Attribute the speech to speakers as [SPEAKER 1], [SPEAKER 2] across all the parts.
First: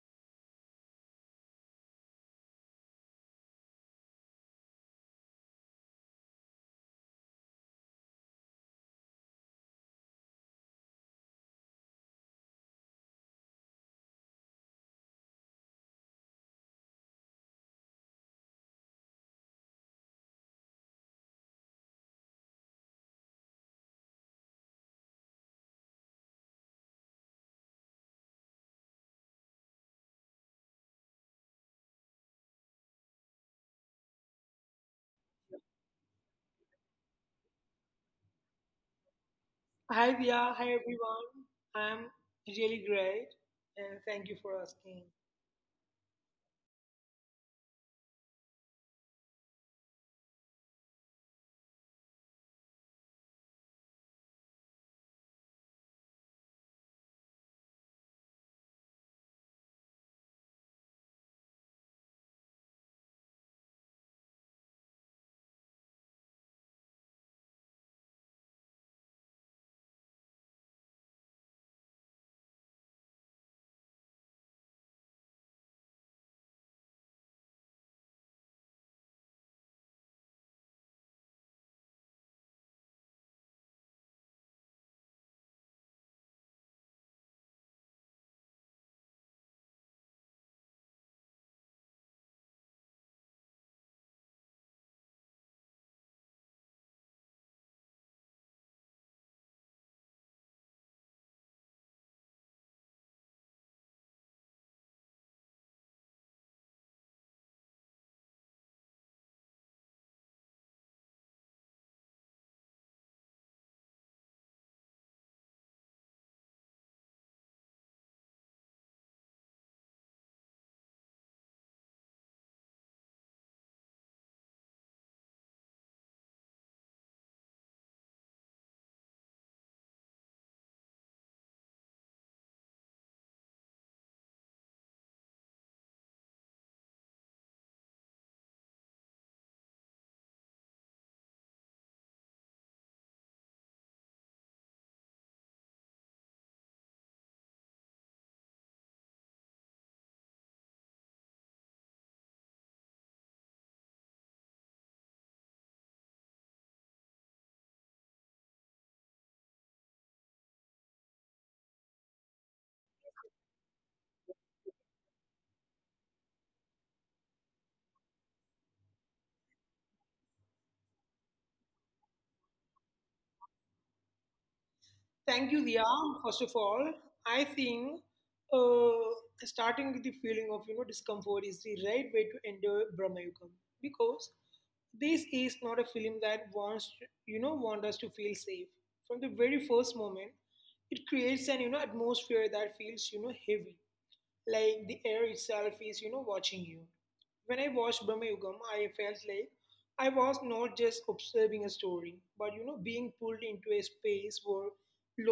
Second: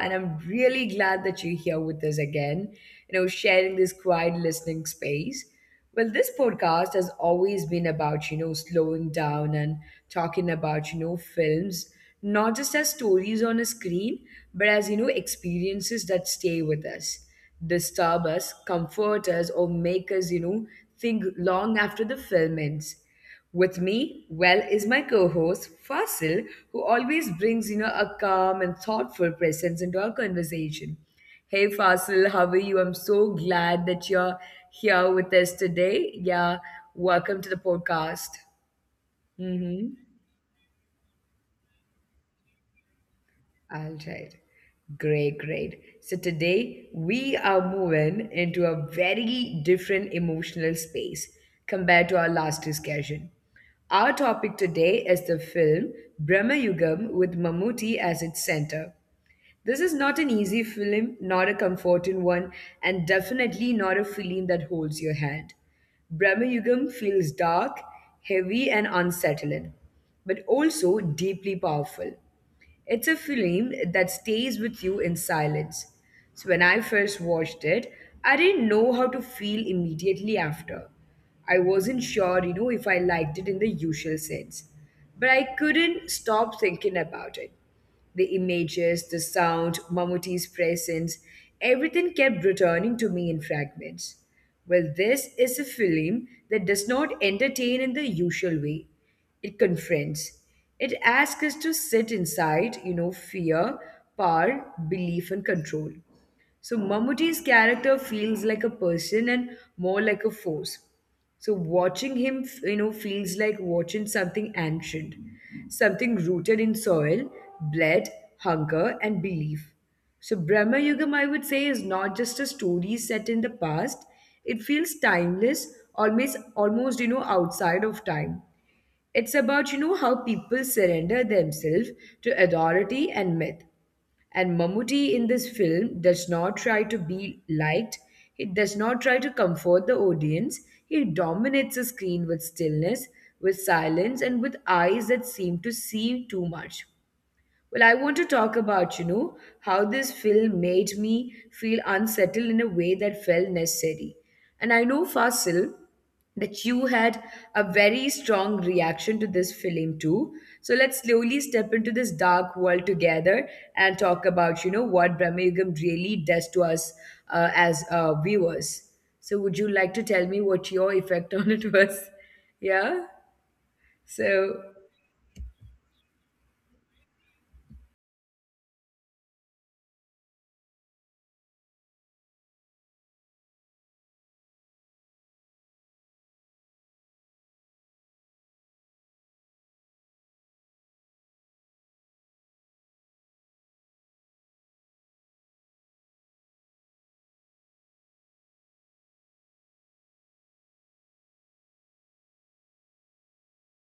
[SPEAKER 1] and I'm really glad that you're here with us again, sharing this quiet listening space. This podcast has always been about, slowing down and talking about, films, not just as stories on a screen, but as, experiences that stay with us, disturb us, comfort us, or make us, think long after the film ends. With me, is my co-host Fasil, who always brings a calm and thoughtful presence into our conversation. Hey Fasil, how are you? I'm so glad that you're here with us today. Yeah, welcome to the podcast.
[SPEAKER 2] Hi,
[SPEAKER 1] Mm-hmm.
[SPEAKER 2] Dia. Hi, everyone. I'm really great. And
[SPEAKER 1] All
[SPEAKER 2] thank you
[SPEAKER 1] right.
[SPEAKER 2] for asking.
[SPEAKER 1] Great. So today we are moving into a very different emotional space compared to our last discussion. Our topic today is the film Brahma Yugam with Mammootty as its center. This is not an easy film, not a comforting one, and definitely not a film that holds your hand. Brahma Yugam feels dark, heavy, and unsettling, but also deeply powerful. It's a film that stays with you in silence. So when I first watched it, I didn't know how to feel immediately after. I wasn't sure, if I liked it in the usual sense. But I couldn't stop thinking about it. The images, the sound, Mamuti's presence, everything kept returning to me in fragments. This is a film that does not entertain in the usual way. It confronts. It asks us to sit inside, fear, power, belief, and control. So Mammootty's character feels like a person and more like a force. So watching him, feels like watching something ancient, something rooted in soil, blood, hunger, and belief. So Brahma Yugam, I would say, is not just a story set in the past. It feels timeless, almost outside of time. It's about, how people surrender themselves to authority and myth. And Mammootty in this film does not try to be liked, he does not try to comfort the audience, he dominates the screen with stillness, with silence, and with eyes that seem to see too much. I want to talk about, how this film made me feel unsettled in a way that felt necessary. And I know, Fasil, that you had a very strong reaction to this film too. So let's slowly step into this dark world together and talk about, what Brahmayugam really does to us as viewers. So would you like to tell me what your effect on it was? Yeah?
[SPEAKER 2] Thank you,
[SPEAKER 1] So,
[SPEAKER 2] Dia. First of all, I think uh, starting with the feeling of discomfort is the right way to enter Brahmayugam because this is not a film that wants you know want us to feel safe from the very first moment. It creates an atmosphere that feels heavy, like the air itself is watching you. When I watched Birmingham, I felt like I was not just observing a story, but being pulled into a space where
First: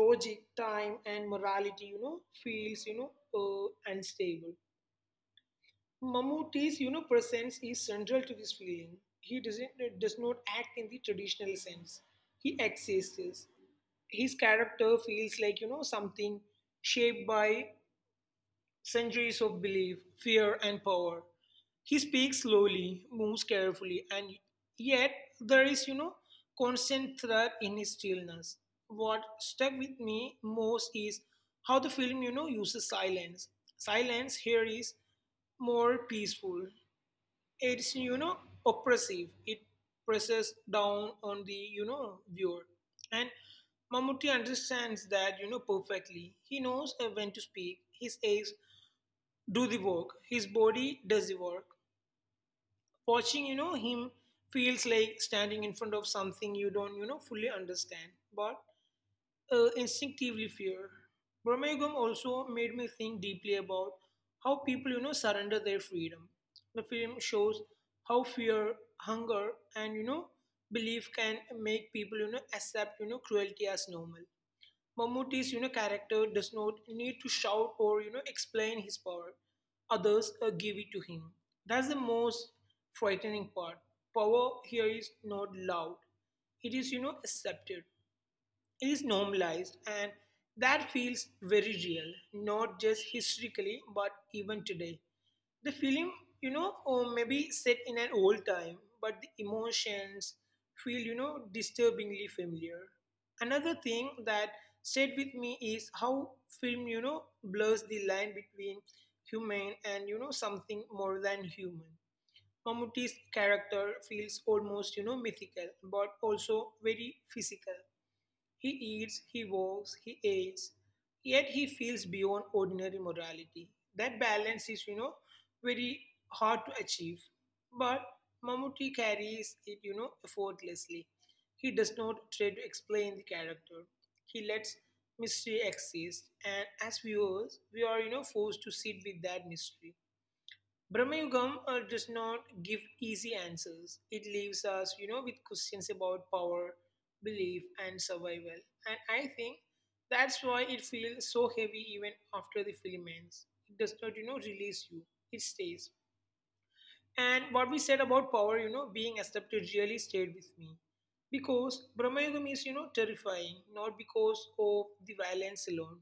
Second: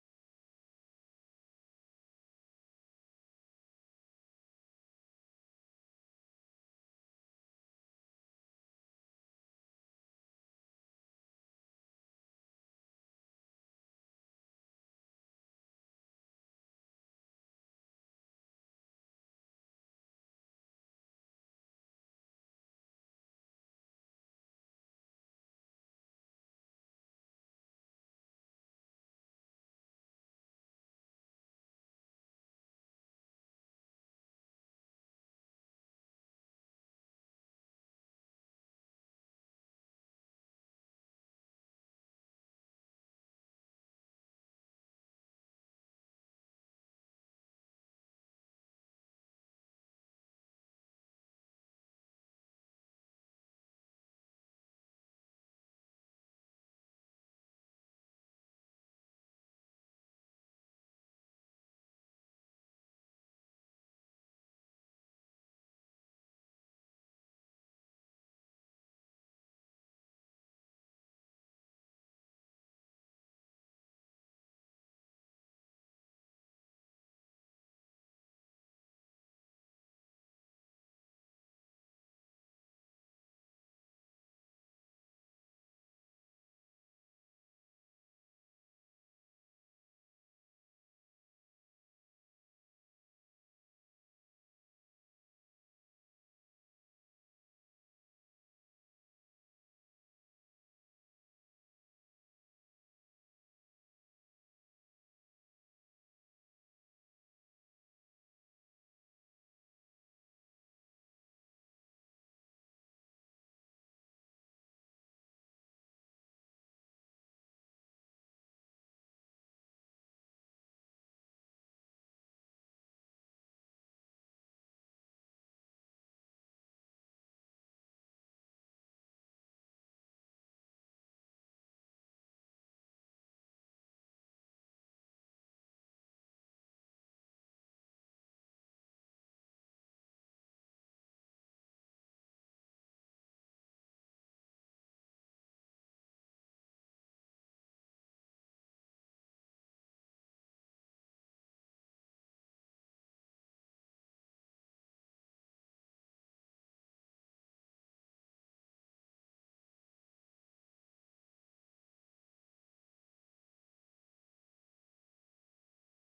[SPEAKER 2] logic, time, and morality, feels unstable. Mammootty's presence is central to this feeling. He does not act in the traditional sense. He exists. His character feels like something shaped by centuries of belief, fear, and power. He speaks slowly, moves carefully, and yet there is, constant threat in his stillness. What stuck with me most is how the film, uses silence. Silence here is more peaceful. It's, oppressive. It presses down on the, viewer. And Mammootty understands that, perfectly. He knows when to speak. His eyes do the work. His body does the work. Watching, him feels like standing in front of something you don't, fully understand, but instinctively fear. Brahmayugam also made me think deeply about how people, surrender their freedom. The film shows how fear, hunger, and belief can make people, accept, cruelty as normal. Mammootty's character does not need to shout or explain his power. Others give it to him. That's the most frightening part. Power here is not loud. It is accepted, is normalized, and that feels very real, not just historically but even today. The film, or maybe set in an old time, but the emotions feel disturbingly familiar. Another thing that stayed with me is how film blurs the line between human and something more than human. Mamuti's character feels almost mythical but also very physical. He eats, he walks, he ages, yet he feels beyond ordinary morality. That balance is, very hard to achieve. But Mamuti carries it, effortlessly. He does not try to explain the character. He lets mystery exist, and as viewers, we are, forced to sit with that mystery. Brahmayugam does not give easy answers. It leaves us, with questions about power, belief, and survival. And I think that's why it feels so heavy even after the film ends. It does not, release you. It stays. And what we said about power, being accepted really stayed with me. Because Brahmayugam is, terrifying, not because of the violence alone,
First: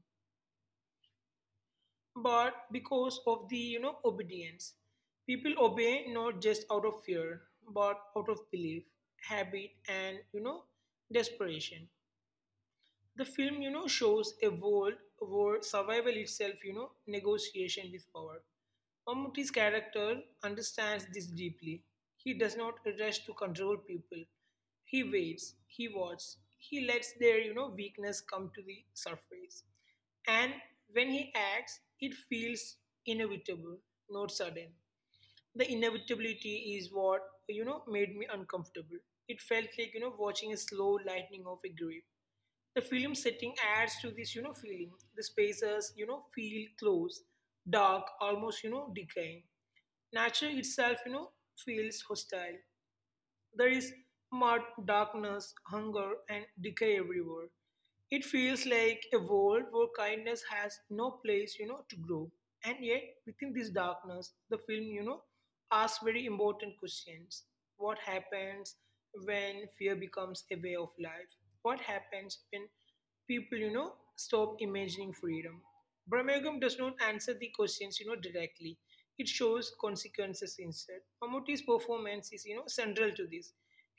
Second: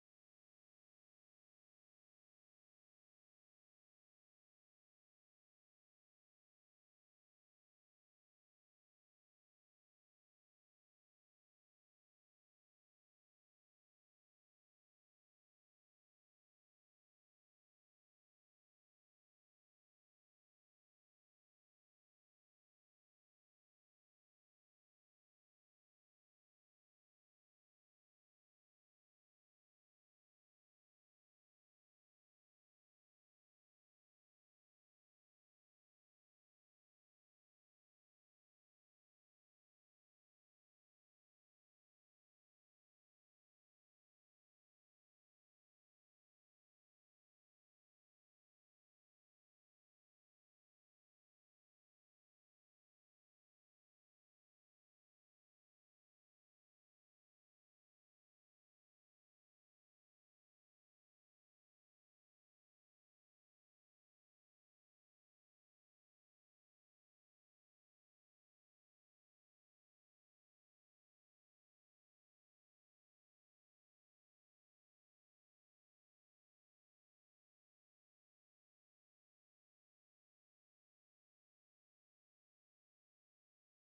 [SPEAKER 2] but because of the obedience. People obey not just out of fear, but out of belief, habit, and desperation. The film, shows a world where survival itself, negotiation with power. Mammootty's character understands this deeply. He does not rush to control people. He waits, he watches, he lets their, weakness come to the surface. And when he acts, it feels inevitable, not sudden. The inevitability is what, made me uncomfortable. It felt like, watching a slow lightning of a grip. The film setting adds to this, feeling. The spaces, feel close, dark, almost, decaying. Nature itself, feels hostile. There is mud, darkness, hunger, and decay everywhere. It feels like a world where kindness has no place, to grow. And yet, within this darkness, the film, asks very important questions. What happens when fear becomes a way of life? What happens when people stop imagining freedom? Brahmagam does not answer the questions directly. It shows consequences instead. Mammootty's performance is central to this.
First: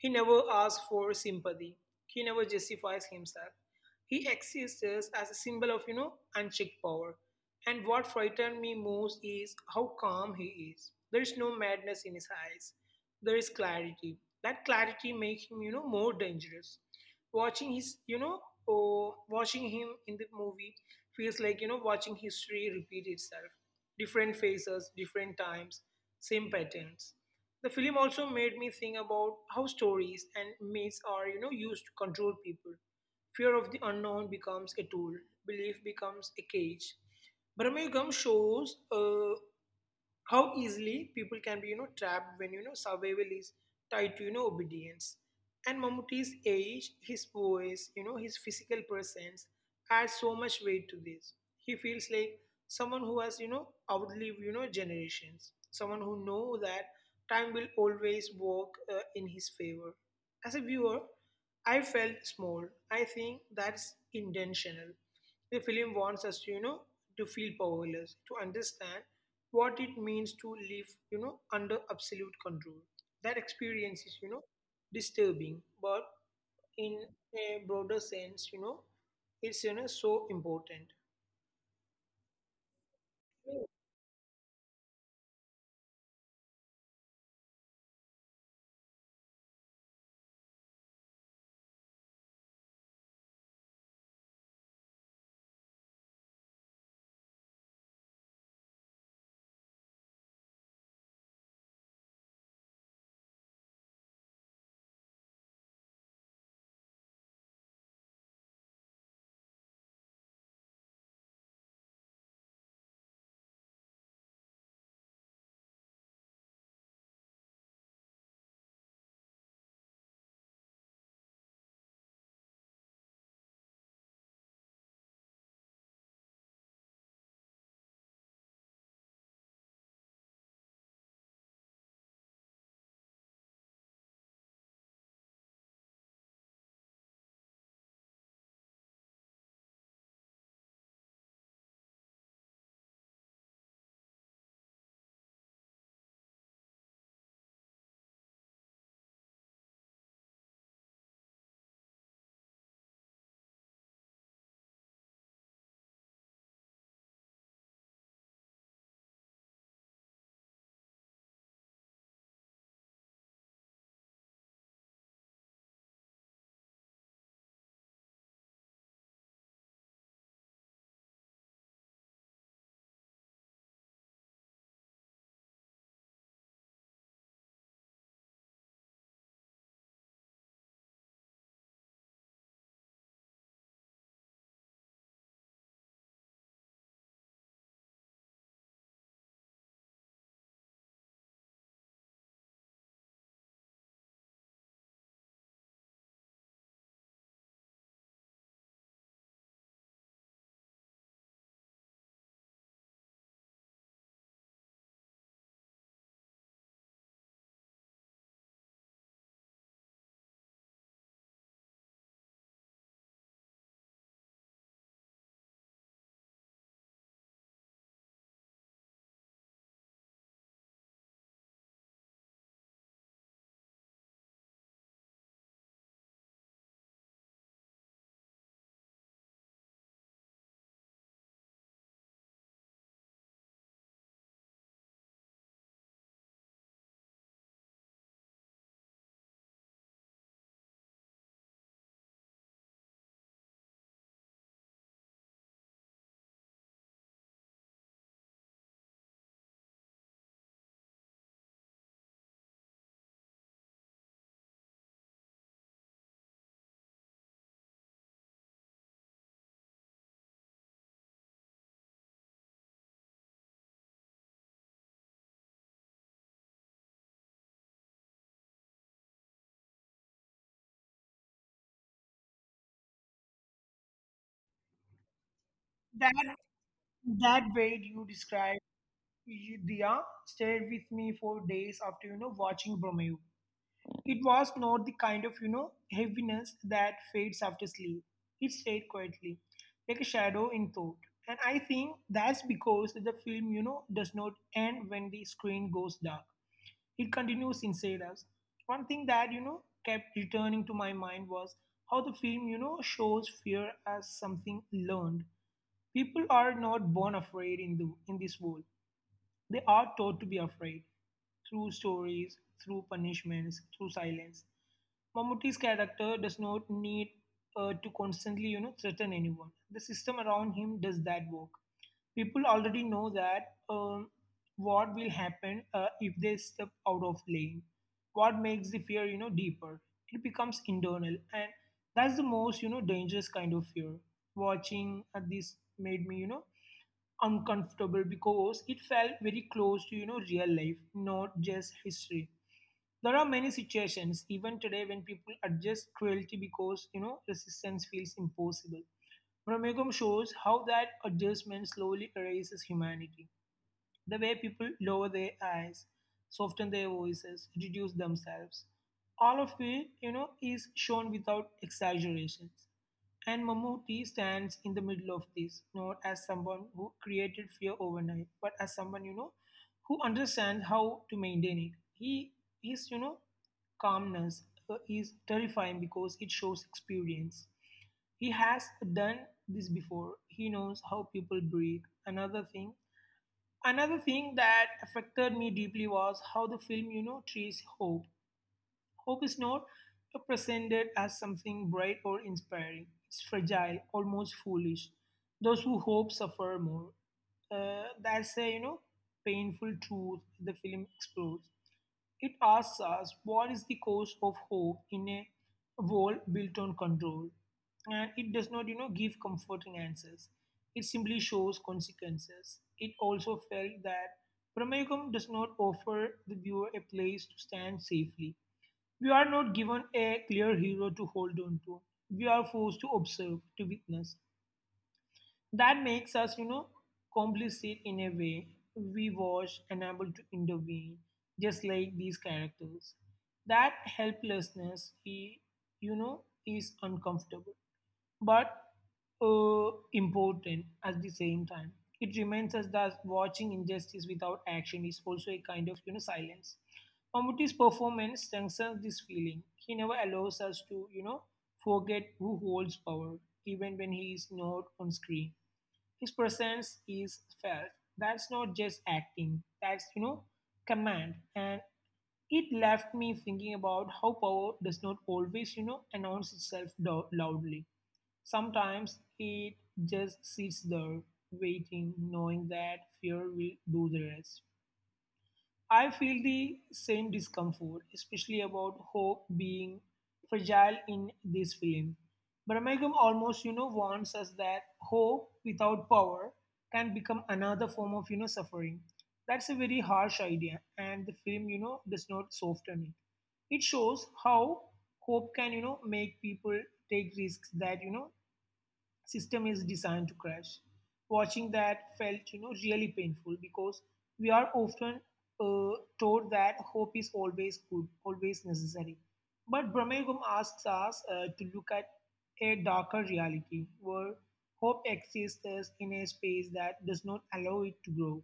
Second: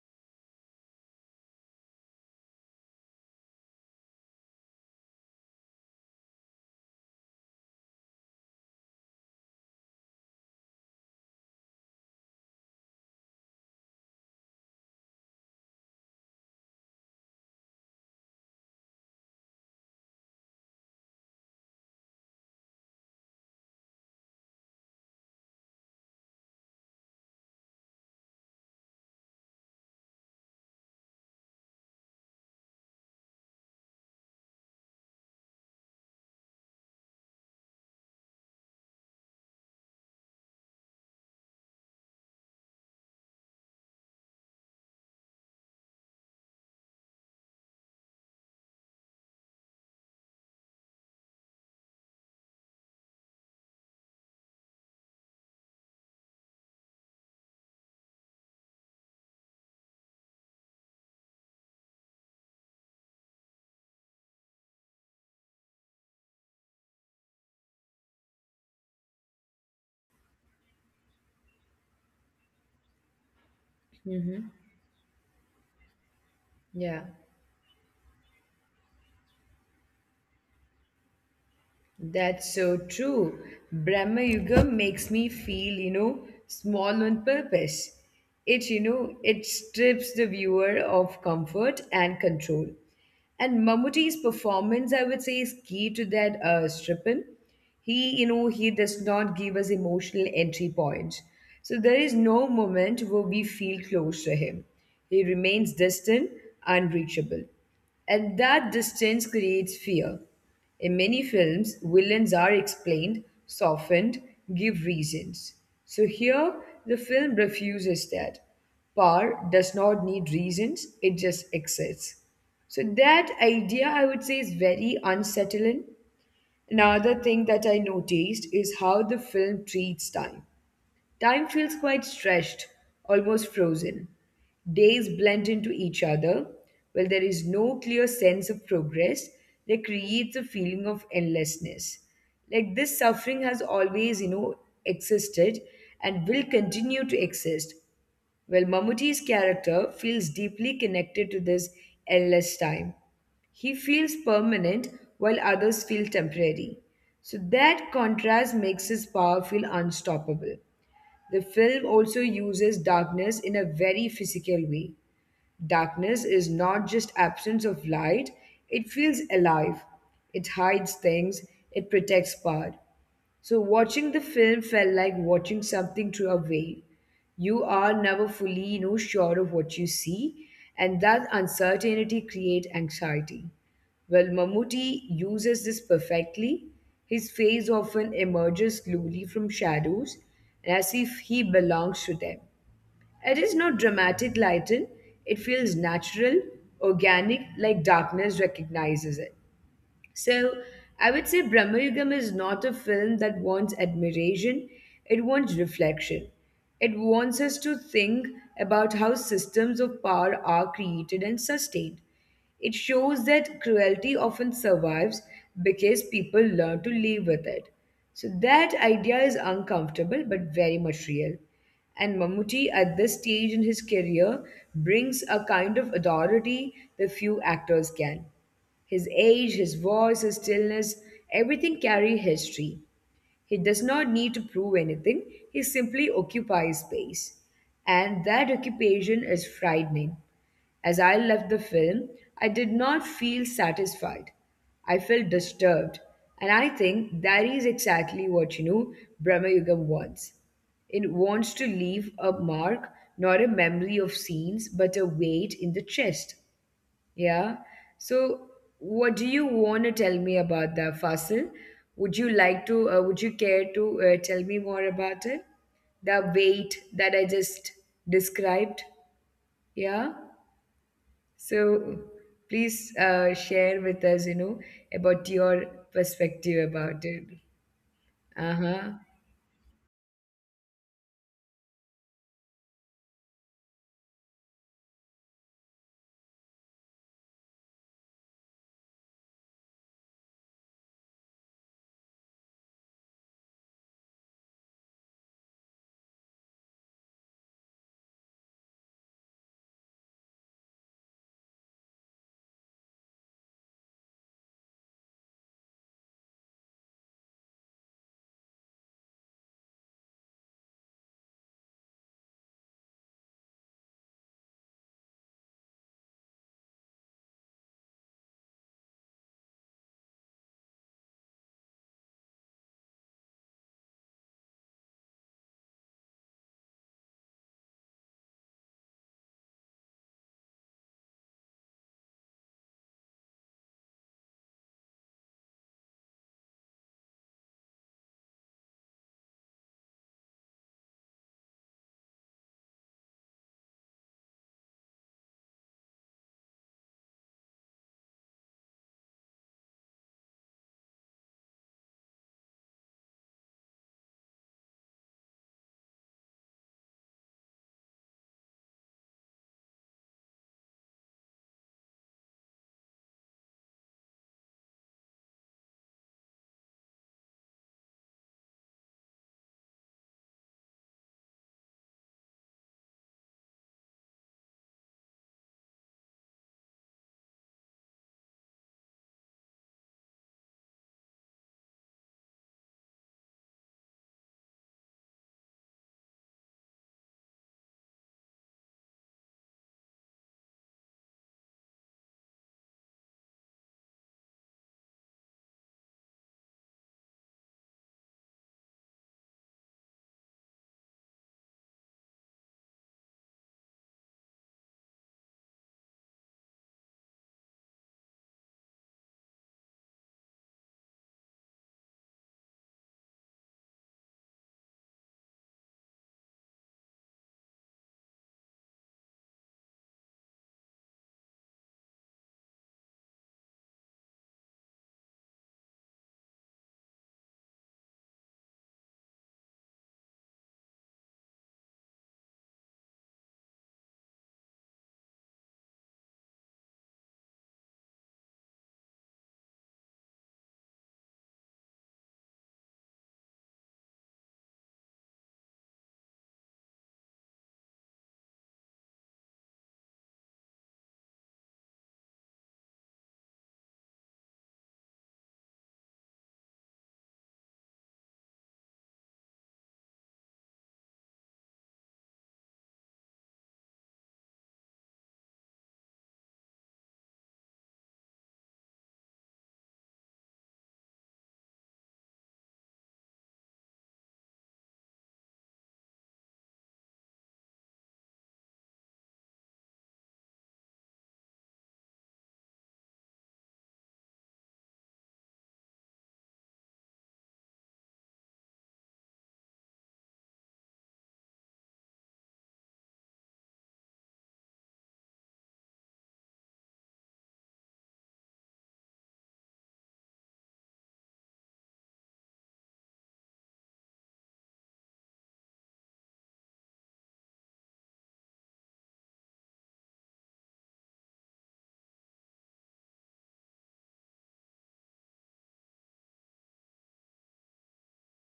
[SPEAKER 2] He never asks for sympathy. He never justifies himself. He exists as a symbol of unchecked power. And what frightened me most is how calm he is. There is no madness in his eyes. There is clarity. That clarity makes him more dangerous. Watching his oh, watching him in the movie feels like watching history repeat itself. Different phases, different times, same patterns. The film also made me think about how stories and myths are used to control people. Fear of the unknown becomes a tool. Belief becomes a cage. Brahmayugam shows how easily people can be trapped when survival is tied to obedience. And Mammootty's age, his voice, his physical presence adds so much weight to this. He feels like someone who has outlived generations, someone who know that time will always work in his favor. As a viewer, I felt small. I think that's intentional. The film wants us to to feel powerless, to understand what it means to live under absolute control. That experience is
[SPEAKER 1] hmm
[SPEAKER 2] disturbing, but in
[SPEAKER 1] yeah.
[SPEAKER 2] a broader sense, it's so important.
[SPEAKER 1] That's so true. Brahma Yuga makes me feel, small on purpose. It strips the viewer of comfort and control. And Mammootty's performance, I would say, is key to that stripping. He does not give us emotional entry points. So there is no moment where we feel close to him. He remains distant, unreachable. And that distance creates fear. In many films, villains are explained, softened, give reasons. So here, the film refuses that. Power does not need reasons, it just exists. So that idea, I would say, is very unsettling. Another thing that I noticed is how the film treats time. Time feels quite stretched, almost frozen. Days blend into each other. While there is no clear sense of progress, they creates a feeling of endlessness. Like this suffering has always, existed and will continue to exist. Mammootty's character feels deeply connected to this endless time. He feels permanent while others feel temporary. So that contrast makes his power feel unstoppable. The film also uses darkness in a very physical way. Darkness is not just absence of light, it feels alive. It hides things, it protects power. So, watching the film felt like watching something through a veil. You are never fully, sure of what you see, and that uncertainty creates anxiety. Mammootty uses this perfectly. His face often emerges slowly from shadows, as if he belongs to them. It is not dramatic lighting; it feels natural, organic, like darkness recognizes it. So I would say Brahma Yugam is not a film that wants admiration, it wants reflection. It wants us to think about how systems of power are created and sustained. It shows that cruelty often survives because people learn to live with it. So that idea is uncomfortable but very much real. And Mammootty, at this stage in his career, brings a kind of authority the few actors can. His age, his voice, his stillness, everything carry history. He does not need to prove anything, he simply occupies space. And that occupation is frightening. As I left the film, I did not feel satisfied. I felt disturbed. And I think that is exactly what Brahma Yugam wants. It wants to leave a mark, not a memory of scenes, but a weight in the chest. Yeah. So, what do you want to tell me about that fossil? Would you like to, would you care to tell me more about it? The weight that I just described? Yeah. So, please share with us, about your perspective about
[SPEAKER 2] that
[SPEAKER 1] it.
[SPEAKER 2] that
[SPEAKER 1] Uh
[SPEAKER 2] way
[SPEAKER 1] huh.
[SPEAKER 2] you described, you, Dia, stayed with me for days after watching Bromeo. It was not the kind of, heaviness that fades after sleep. It stayed quietly, like a shadow in thought. And I think that's because the film, does not end when the screen goes dark. It continues inside us. One thing that, kept returning to my mind was how the film, shows fear as something learned. People are not born afraid in the in this world. They are taught to be afraid through stories, through punishments, through silence. Mammootty's character does not need to constantly, threaten anyone. The system around him does that work. People already know that what will happen if they step out of lane. What makes the fear, deeper? It becomes internal, and that's the most, dangerous kind of fear. Watching this made me, uncomfortable because it felt very close to real life, not just history. There are many situations even today when people adjust cruelty because resistance feels impossible. Ramegam shows how that adjustment slowly erases humanity. The way people lower their eyes, soften their voices, reduce themselves, all of it, is shown without exaggerations. And Mammootty stands in the middle of this, not as someone who created fear overnight, but as someone, who understands how to maintain it. He his, you know, calmness is terrifying because it shows experience. He has done this before. He knows how people breathe. Another thing another thing that affected me deeply was how the film treats hope. Hope is not presented as something bright or inspiring. It's fragile, almost foolish. Those who hope suffer more. That's a painful truth the film explores. It asks us, what is the cause of hope in a world built on control? And it does not, give comforting answers. It simply shows consequences. It also felt that Pramayagam does not offer the viewer a place to stand safely. We are not given a clear hero to hold on to. We are forced to observe, to witness, that makes us, complicit in a way. We watch, and able to intervene, just like these characters. That helplessness, he, you know, is uncomfortable, but important at the same time. It reminds us that watching injustice without action is also a kind of, silence. Mammootty's performance strengthens this feeling. He never allows us to, forget who holds power, even when he is not on screen. His presence is felt. That's not just acting. That's command. And it left me thinking about how power does not always announce itself loudly. Sometimes it just sits there, waiting, knowing that fear will do the rest. I feel the same discomfort, especially about hope being fragile in this film. Birmingham almost, warns us that hope without power can become another form of, suffering. That's a very harsh idea, and the film, does not soften it. It shows how hope can, make people take risks that, system is designed to crash. Watching that felt, really painful because we are often uh, told that hope is always good, always necessary. But Brahmagum asks us to look at a darker reality where hope exists in a space that does not allow it to grow.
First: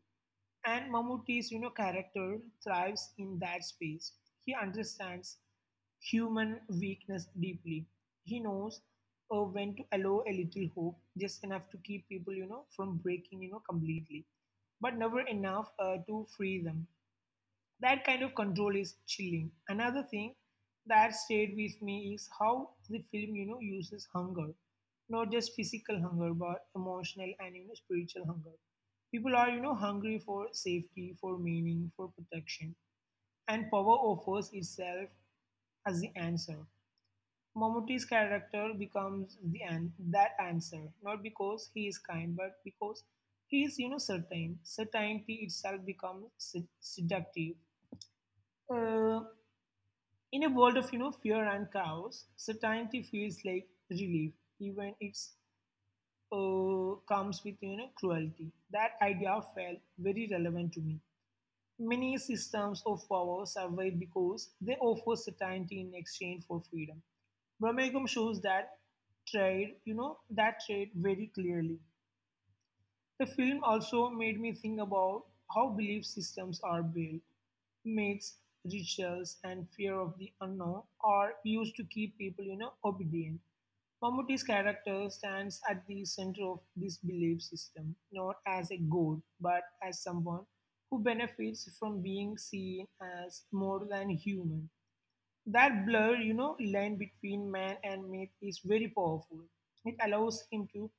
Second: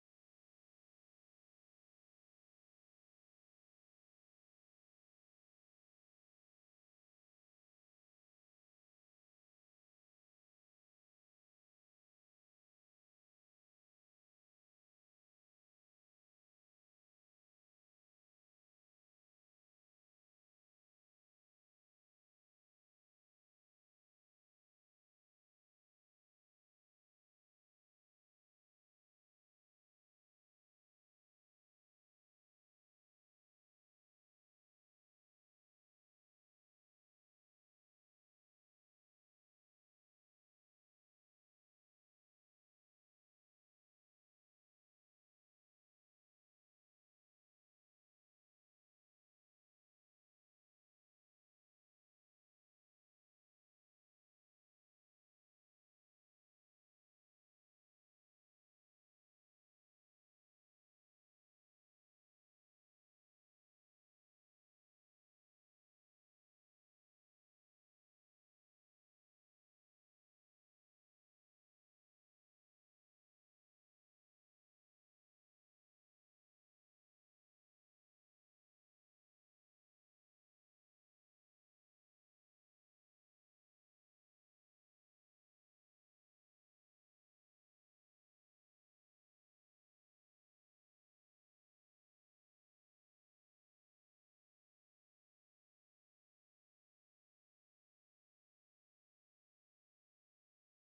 [SPEAKER 2] And Mammootty's character thrives in that space. He understands human weakness deeply. He knows when to allow a little hope, just enough to keep people from breaking completely, but never enough to free them. That kind of control is chilling. Another thing that stayed with me is how the film, uses hunger, not just physical hunger, but emotional and spiritual hunger. People are, hungry for safety, for meaning, for protection, and power offers itself as the answer. Momot's character becomes that answer, not because he is kind, but because he is, certain. Certainty itself becomes seductive. Uh, in a world of fear and chaos, certainty feels like relief, even it's comes with cruelty. That idea felt very relevant to me. Many systems of power survive because they offer certainty in exchange for freedom. Brahmagam shows that that trade very clearly. The film also made me think about how belief systems are built. Myths, rituals, and fear of the unknown are used to keep people, obedient. Mammootty's character stands at the center of this belief system, not as a god, but as someone who benefits from being seen as more than human. That blur, line between man and myth is very powerful. It allows him to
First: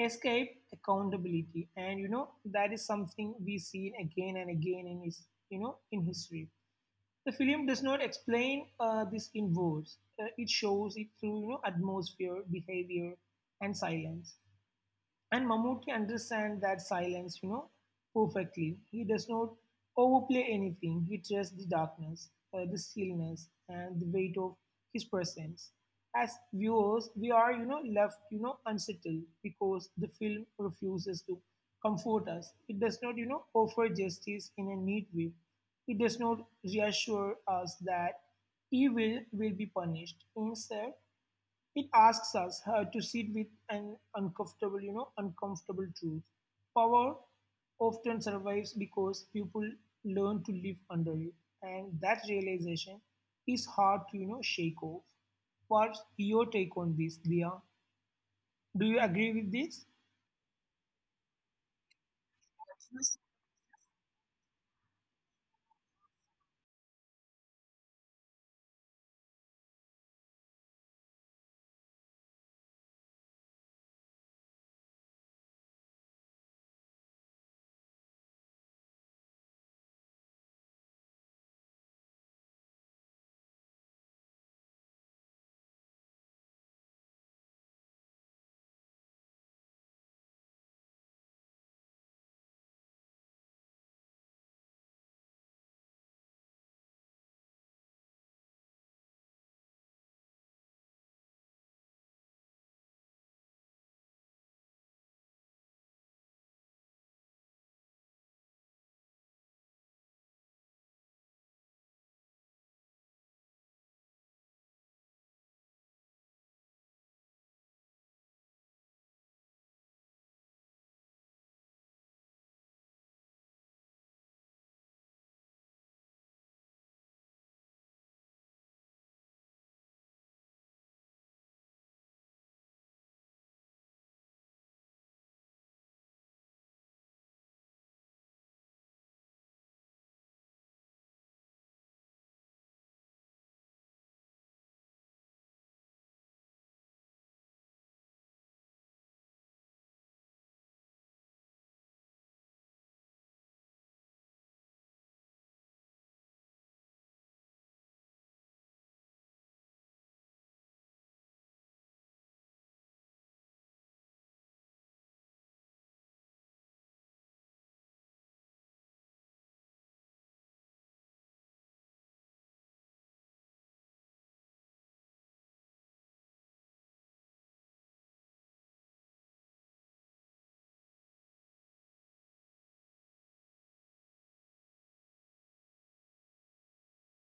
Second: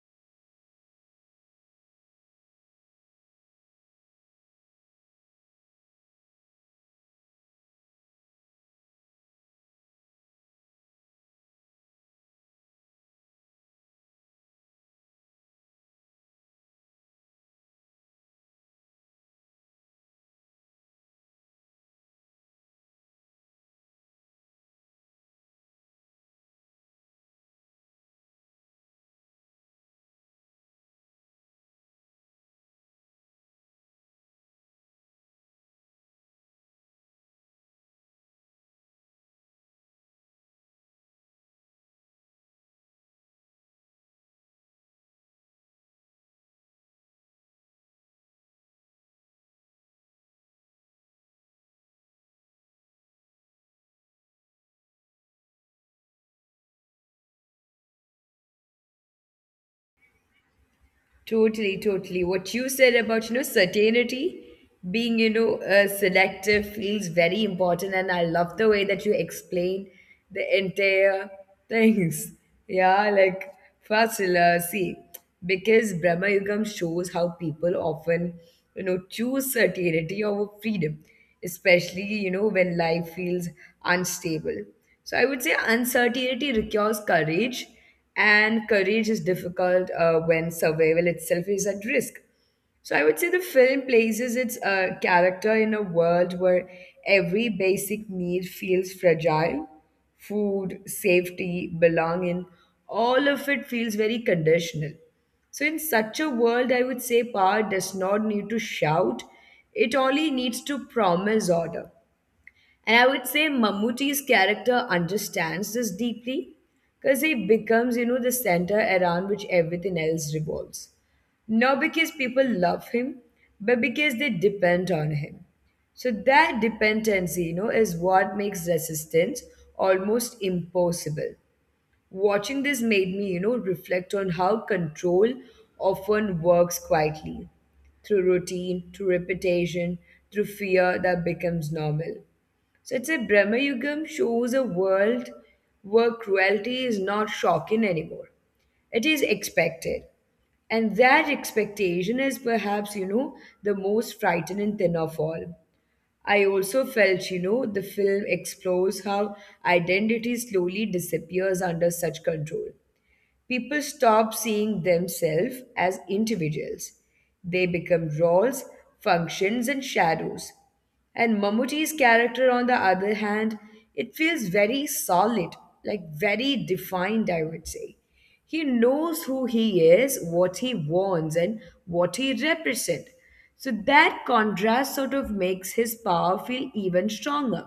[SPEAKER 2] escape accountability, and that is something we see again and again in history. The film does not explain this in words. It shows it through, atmosphere, behavior, and silence. And Mammootty understands that silence, perfectly. He does not overplay anything. He trusts the darkness, the stillness, and the weight of his presence. As viewers, we are, left unsettled because the film refuses to comfort us. It does not, offer justice in a neat way. It does not reassure us that evil will be punished. Instead, it asks us to sit with an uncomfortable truth. Power often survives because people learn to live under it, and that realization is hard to, shake off. What's your take on this, Dia? Do you agree with this?
[SPEAKER 1] Totally, totally. What you said about, certainty being, selective feels very important. And I love the way that you explain the entire things. Yeah, like Fasila, see, because Brahma Yugam shows how people often, choose certainty over freedom, especially, when life feels unstable. So I would say uncertainty requires courage and courage is difficult when survival itself is at risk. So I would say the film places its character in a world where every basic need feels fragile. Food, safety, belonging, all of it feels very conditional. So in such a world, I would say power does not need to shout. It only needs to promise order. And I would say Mammootty's character understands this deeply because he becomes, the center around which everything else revolves. Not because people love him, but because they depend on him. So that dependency, is what makes resistance almost impossible. Watching this made me, reflect on how control often works quietly through routine, through repetition, through fear that becomes normal. So it's a Brahma Yugam shows a world where cruelty is not shocking anymore. It is expected. And that expectation is perhaps, the most frightening thing of all. I also felt, the film explores how identity slowly disappears under such control. People stop seeing themselves as individuals. They become roles, functions, and shadows. And Mammootty's character, on the other hand, it feels very solid, like very defined, I would say. He knows who he is, what he wants, and what he represents. So that contrast sort of makes his power feel even stronger.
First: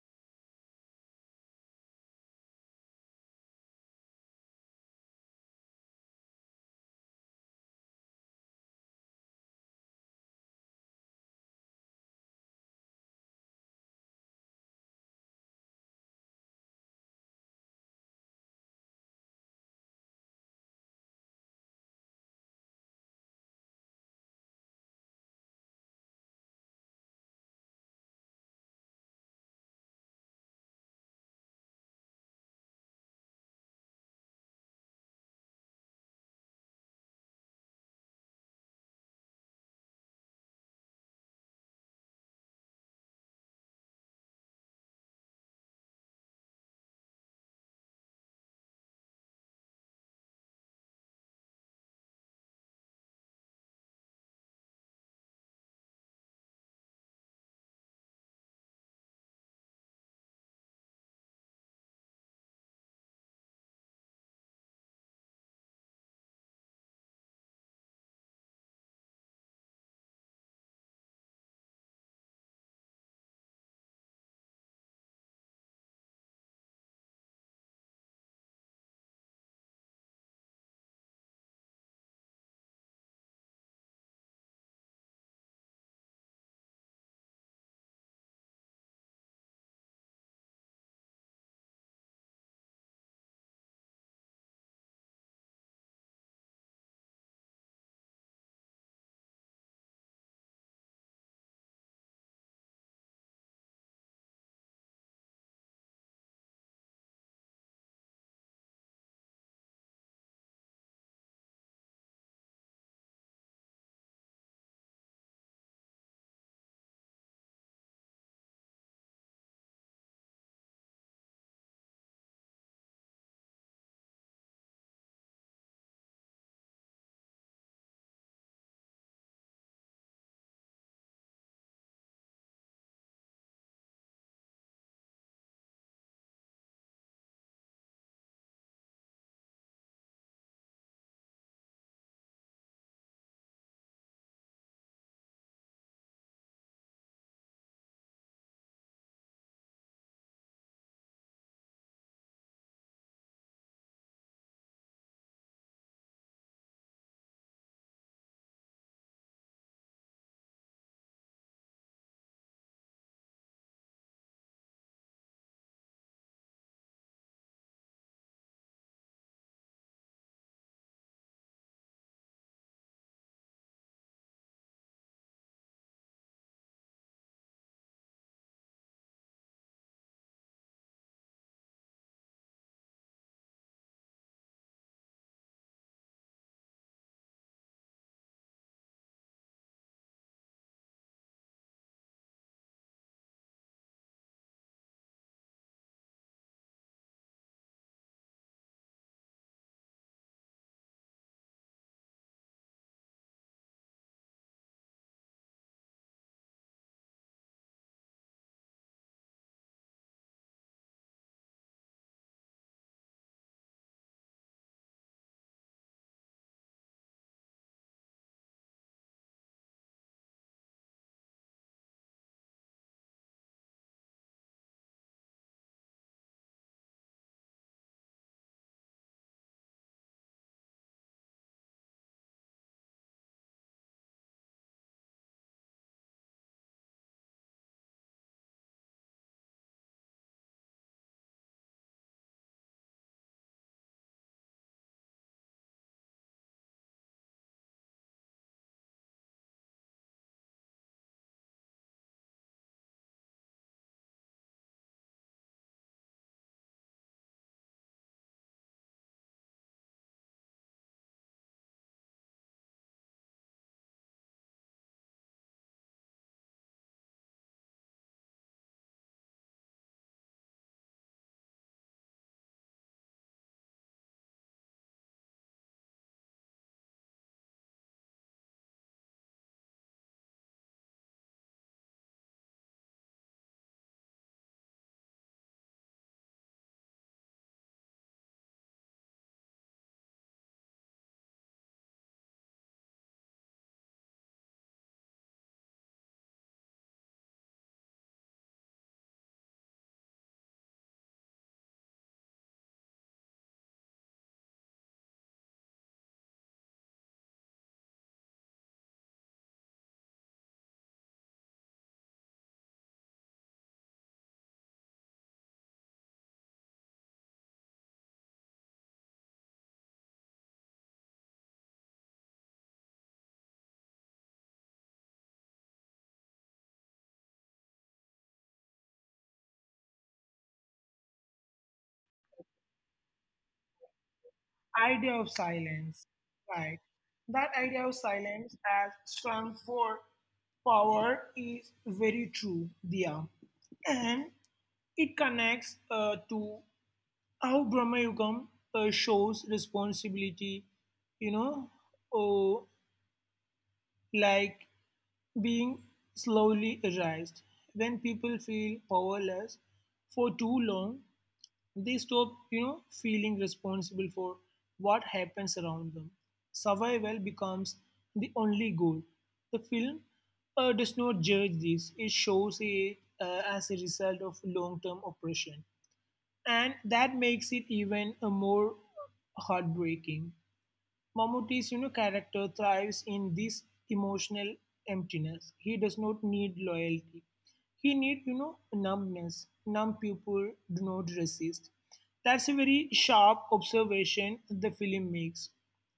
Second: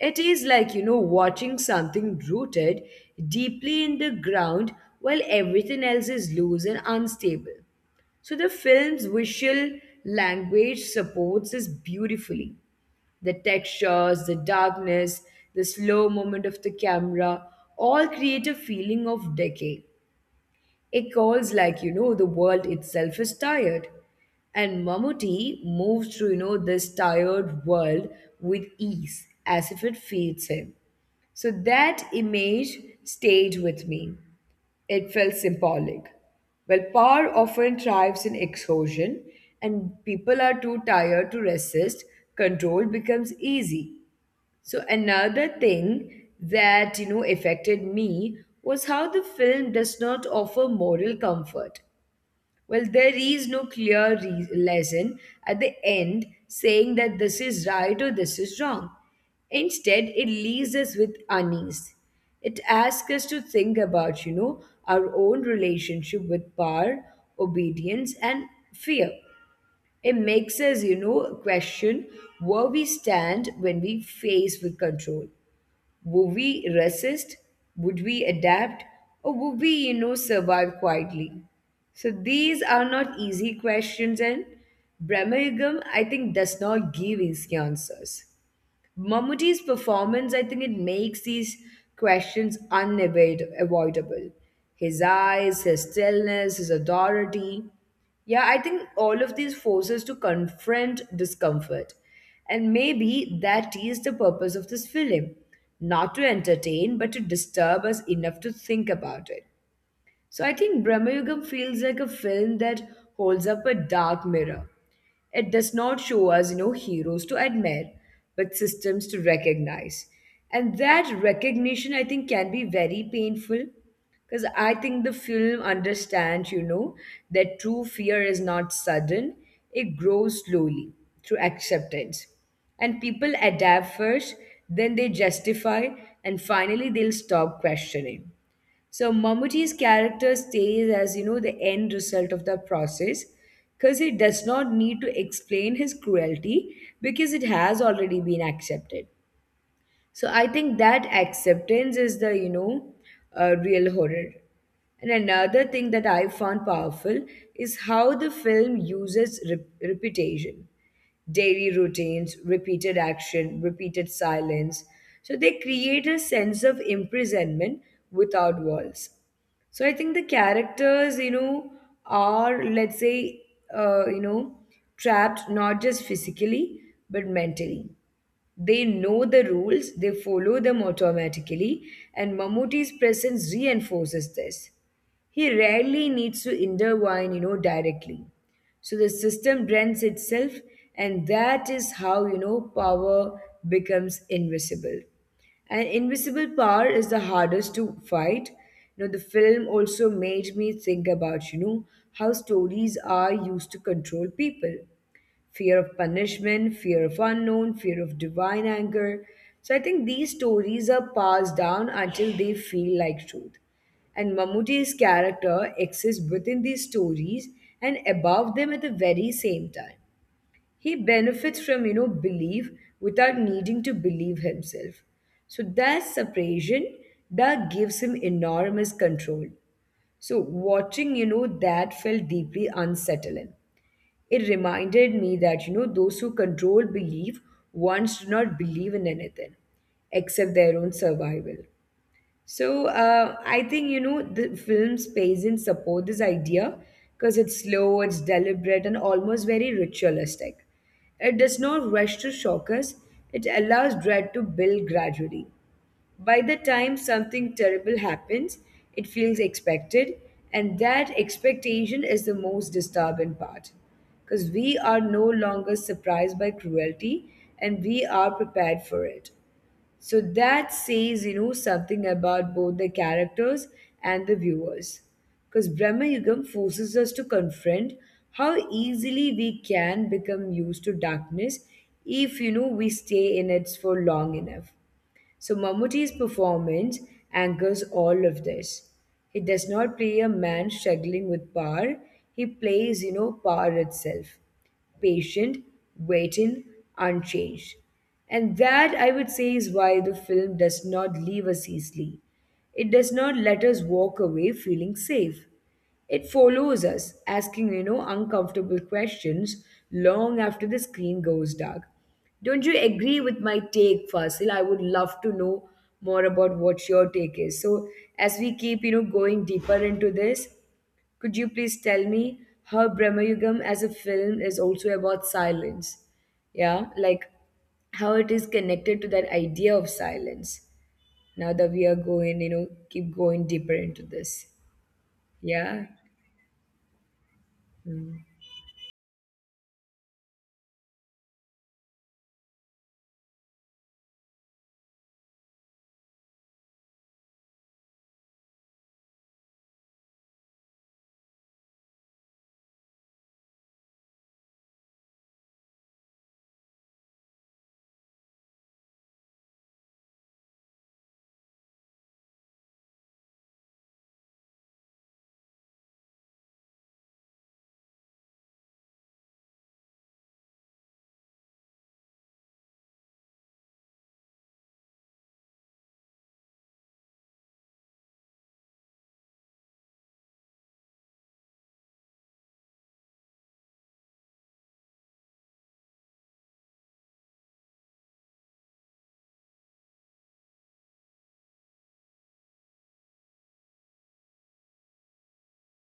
[SPEAKER 1] It is like, watching something rooted deeply in the ground while everything else is loose and unstable. So the film's visual language supports this beautifully. The textures, the darkness, the slow movement of the camera all create a feeling of decay. It calls like, the world itself is tired. And Mammootty moves through, this tired world with ease, as if it feeds him. So that image stayed with me. It felt symbolic. Power often thrives in exhaustion, and people are too tired to resist. Control becomes easy. So, another thing that affected me was how the film does not offer moral comfort. There is no clear lesson at the end saying that this is right or this is wrong. Instead, it leaves us with unease. It asks us to think about, our own relationship with power, obedience, and fear. It makes us, question where we stand when we face with control. Would we resist? Would we adapt? Or would we, survive quietly? So these are not easy questions, and Brahma Yugam, I think, does not give easy answers. Mammootty's performance, I think it makes these questions unavoidable. His eyes, his stillness, his authority. Yeah, I think all of these forces to confront discomfort. And maybe that is the purpose of this film not to entertain, but to disturb us enough to think about it. So I think Brahmayugam feels like a film that holds up a dark mirror it does not show us, heroes to admire, but systems to recognize. And that recognition, I think, can be very painful because I think the film understands, that true fear is not sudden, it grows slowly through acceptance. And people adapt first, then they justify, and finally they'll stop questioning. So Mammootty's character stays as the end result of the process because he does not need to explain his cruelty because it has already been accepted. So I think that acceptance is the real horror. And another thing that I found powerful is how the film uses repetition, daily routines, repeated action, repeated silence. So they create a sense of imprisonment without walls. So I think the characters, are, let's say, uh, you know, trapped not just physically but mentally. They know the rules, they follow them automatically, and Mammootty's presence reinforces this. He rarely needs to intervene, directly. So the system rents itself, and that is how, power becomes invisible. And invisible power is the hardest to fight. The film also made me think about, how stories are used to control people: fear of punishment, fear of unknown, fear of divine anger. So I think these stories are passed down until they feel like truth. And Mammootty's character exists within these stories and above them at the very same time. He benefits from, belief without needing to believe himself. So that separation, that gives him enormous control. So watching, that felt deeply unsettling. It reminded me that, those who control belief once do not believe in anything except their own survival. So I think, the film's pacing support this idea because it's slow, it's deliberate, and almost very ritualistic. It does not rush to shock us. It allows dread to build gradually. By the time something terrible happens, it feels expected, and that expectation is the most disturbing part, because we are no longer surprised by cruelty and we are prepared for it. So that says, something about both the characters and the viewers, because Brahma Yugam forces us to confront how easily we can become used to darkness if, we stay in it for long enough. So Mammootty's performance angers all of this. He does not play a man struggling with power. He plays, power itself. Patient, waiting, unchanged. And that, I would say, is why the film does not leave us easily. It does not let us walk away feeling safe. It follows us, asking, uncomfortable questions long after the screen goes dark. Don't you agree with my take, Fasil? I would love to know more about what your take is. So, as we keep, going deeper into this, could you please tell me how Brahmayugam as a film is also about silence? Yeah, like how it is connected to that idea of silence. Now that we are going, keep going deeper into this.
[SPEAKER 2] Idea of
[SPEAKER 1] Yeah.
[SPEAKER 2] silence, right? That
[SPEAKER 1] Hmm.
[SPEAKER 2] idea of silence as strong for power is very true, Dia. And it connects to how Brahma Yugam shows responsibility, you know, oh, like being slowly erased. When people feel powerless for too long, they stop, feeling responsible for what happens around them. Survival becomes the only goal. The film does not judge this. It shows it as a result of long-term oppression, and that makes it even more heartbreaking. Mammootty's character thrives in this emotional emptiness. He does not need loyalty. He need numbness. Numb people do not resist. That's a very sharp observation the film makes.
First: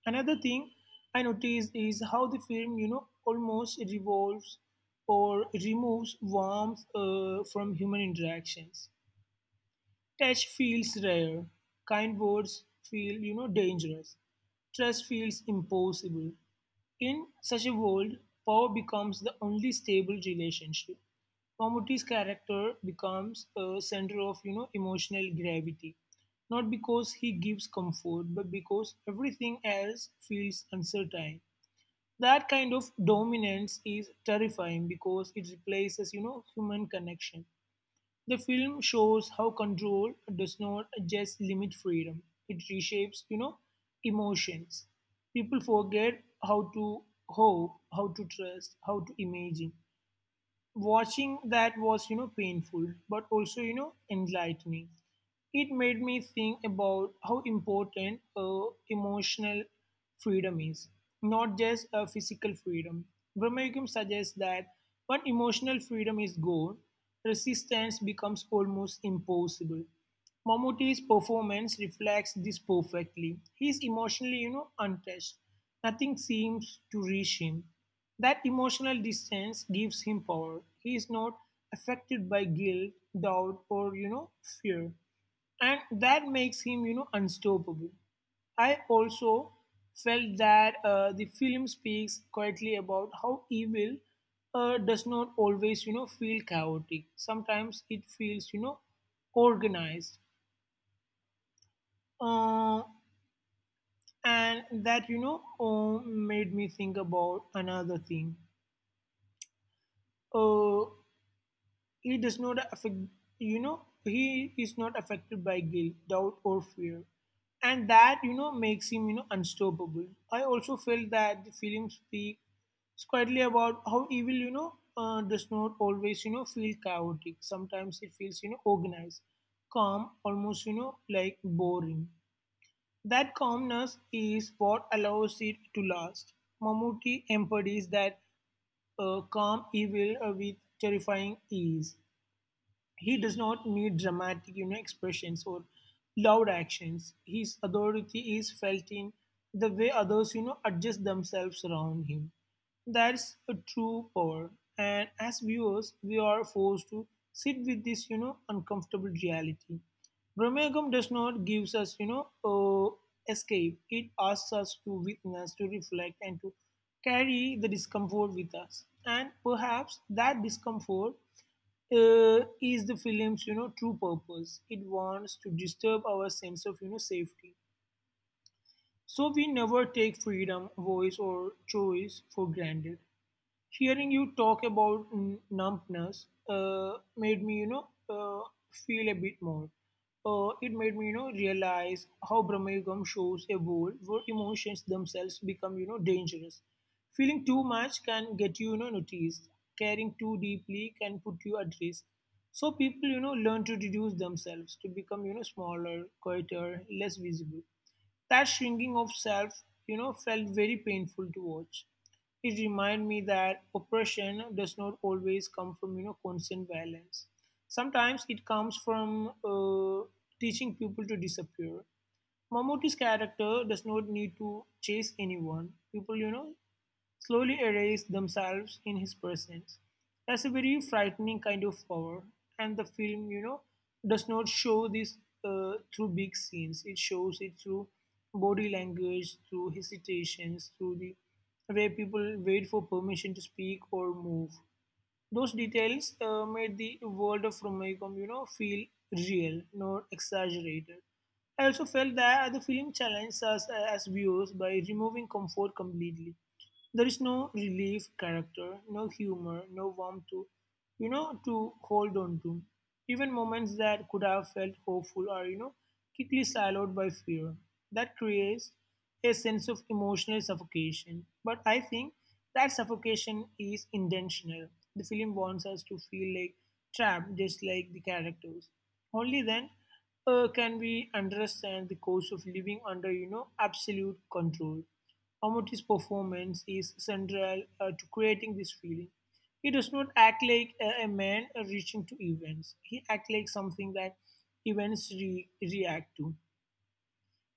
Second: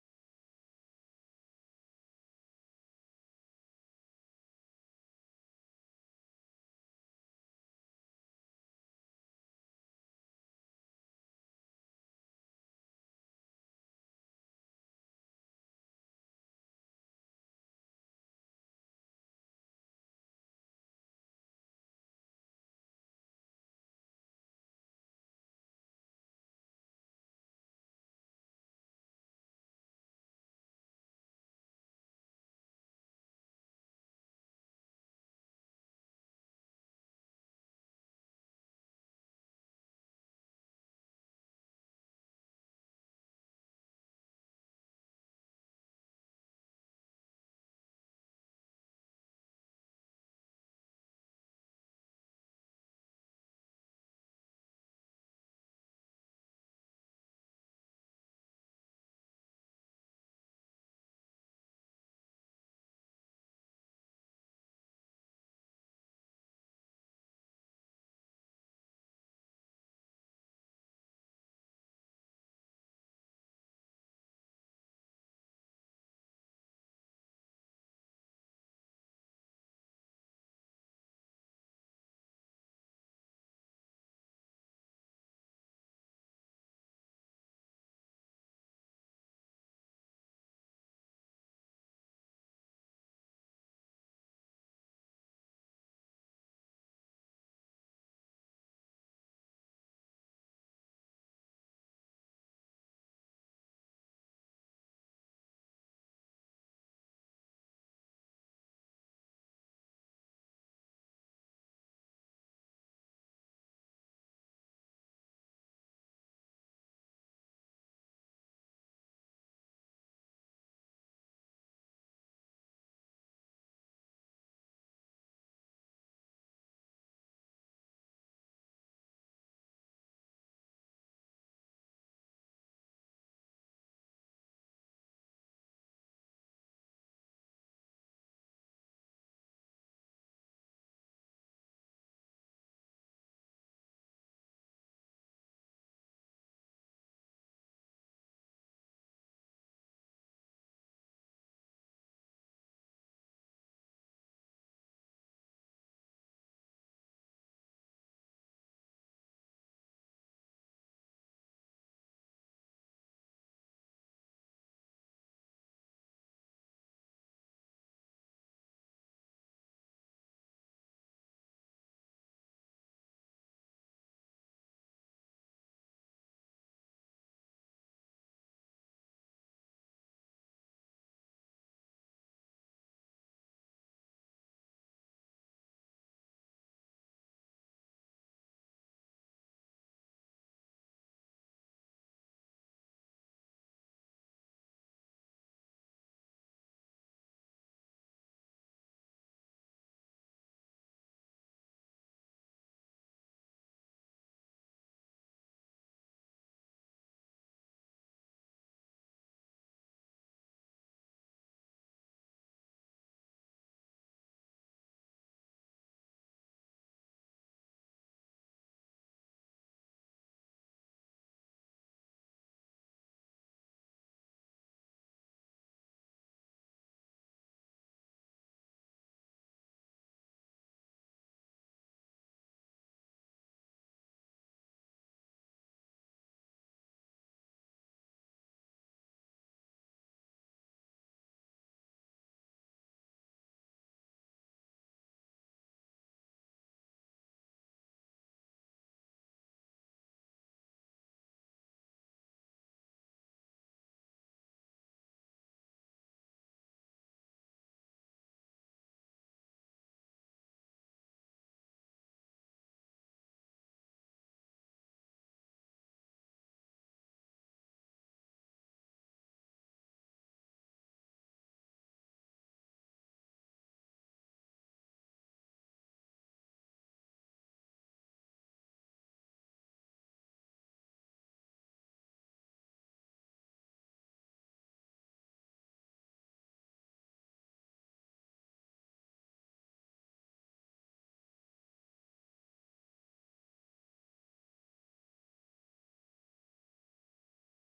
[SPEAKER 2] Another thing I noticed is how the film, almost revolves or removes warmth from human interactions. Touch feels rare. Kind words feel, dangerous. Trust feels impossible. In such a world, power becomes the only stable relationship. Mammootty's character becomes a center of, emotional gravity. Not because he gives comfort, but because everything else feels uncertain. That kind of dominance is terrifying because it replaces, human connection. The film shows how control does not just limit freedom; it reshapes, emotions. People forget how to hope, how to trust, how to imagine. Watching that was, painful, but also enlightening. It made me think about how important emotional freedom is, not just a physical freedom. Brahmayugam suggests that when emotional freedom is gone, resistance becomes almost impossible. Mammootty's performance reflects this perfectly. He's emotionally, untouched. Nothing seems to reach him. That emotional distance gives him power. He is not affected by guilt, doubt, or fear, and that makes him unstoppable. I also felt that the film speaks quietly about how evil does not always feel chaotic. Sometimes it feels organized, uh, and that made me think about another thing uh, He does not affect he is not affected by guilt, doubt, or fear, and that makes him unstoppable. I also felt that the film speaks quietly about how evil does not always feel chaotic. Sometimes it feels organized, calm, almost like boring. That calmness is what allows it to last. Mammootty embodies that calm evil with terrifying ease. He does not need dramatic expressions or loud actions. His authority is felt in the way others adjust themselves around him. That's a true power. And as viewers, we are forced to sit with this uncomfortable reality. Brahmagam does not gives us, escape. It asks us to witness, to reflect, and to carry the discomfort with us. And perhaps that discomfort is the film's true purpose. It wants to disturb our sense of safety, so we never take freedom, voice, or choice for granted. Hearing you talk about numbness made me feel a bit more. It made me, realize how Brahmagam shows a world where emotions themselves become, dangerous. Feeling too much can get you, noticed. Caring too deeply can put you at risk. So people, learn to reduce themselves to become, smaller, quieter, less visible. That shrinking of self, felt very painful to watch. It reminded me that oppression does not always come from, constant violence. Sometimes it comes from teaching people to disappear. Mammootty's character does not need to chase anyone. People, slowly erase themselves in his presence. That's a very frightening kind of power. And the film, does not show this through big scenes. It shows it through body language, through hesitations, through the way people wait for permission to speak or move. Those details made the world of Romeo, feel real, not exaggerated. I also felt that the film challenged us as viewers by removing comfort completely. There is no relief character, no humor, no warmth to, to hold on to. Even moments that could have felt hopeful are, quickly siloed by fear. That creates a sense of emotional suffocation. But I think that suffocation is intentional. The film wants us to feel like trapped, just like the characters. Only then can we understand the cost of living under, absolute control. Amati's performance is central to creating this feeling. He does not act like a man reaching to events. He acts like something that events react to.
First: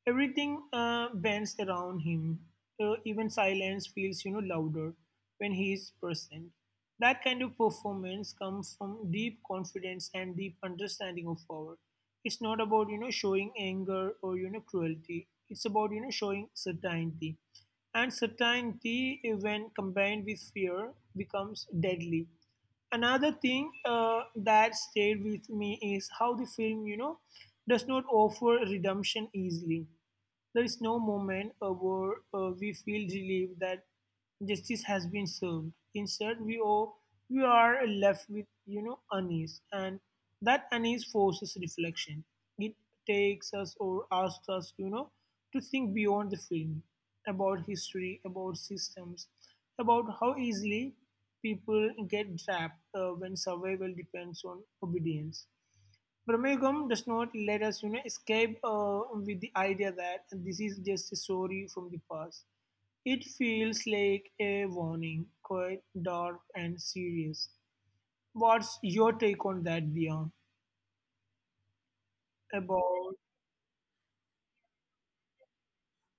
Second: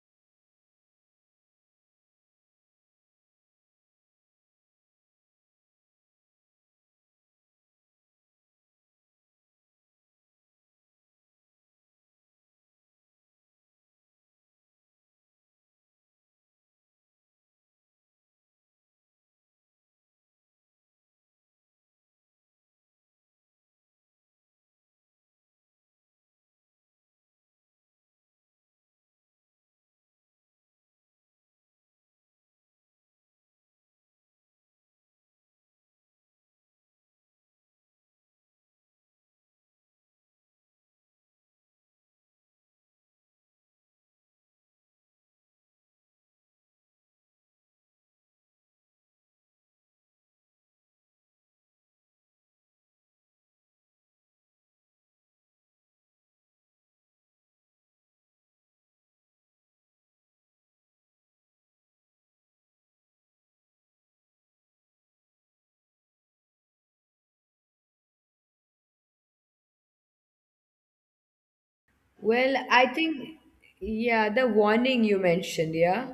[SPEAKER 2] Everything bends around him. Even silence feels, louder when he is present. That kind of performance comes from deep confidence and deep understanding of power. It's not about, showing anger or, cruelty. It's about, showing certainty. And certainty, when combined with fear, becomes deadly. Another thing that stayed with me is how the film does not offer redemption easily. There is no moment where we feel relieved that justice has been served. Instead, we are left with unease, and that unease forces reflection. It takes us or asks us, to think beyond the film, about history, about systems, about how easily people get trapped when survival depends on obedience. Brahmagum does not let us, escape with the idea that this is just a story from the past. It feels like a warning, quite dark and serious. What's your take on that, Dia?
[SPEAKER 1] Well, I
[SPEAKER 2] About
[SPEAKER 1] think, yeah, the warning you mentioned, yeah.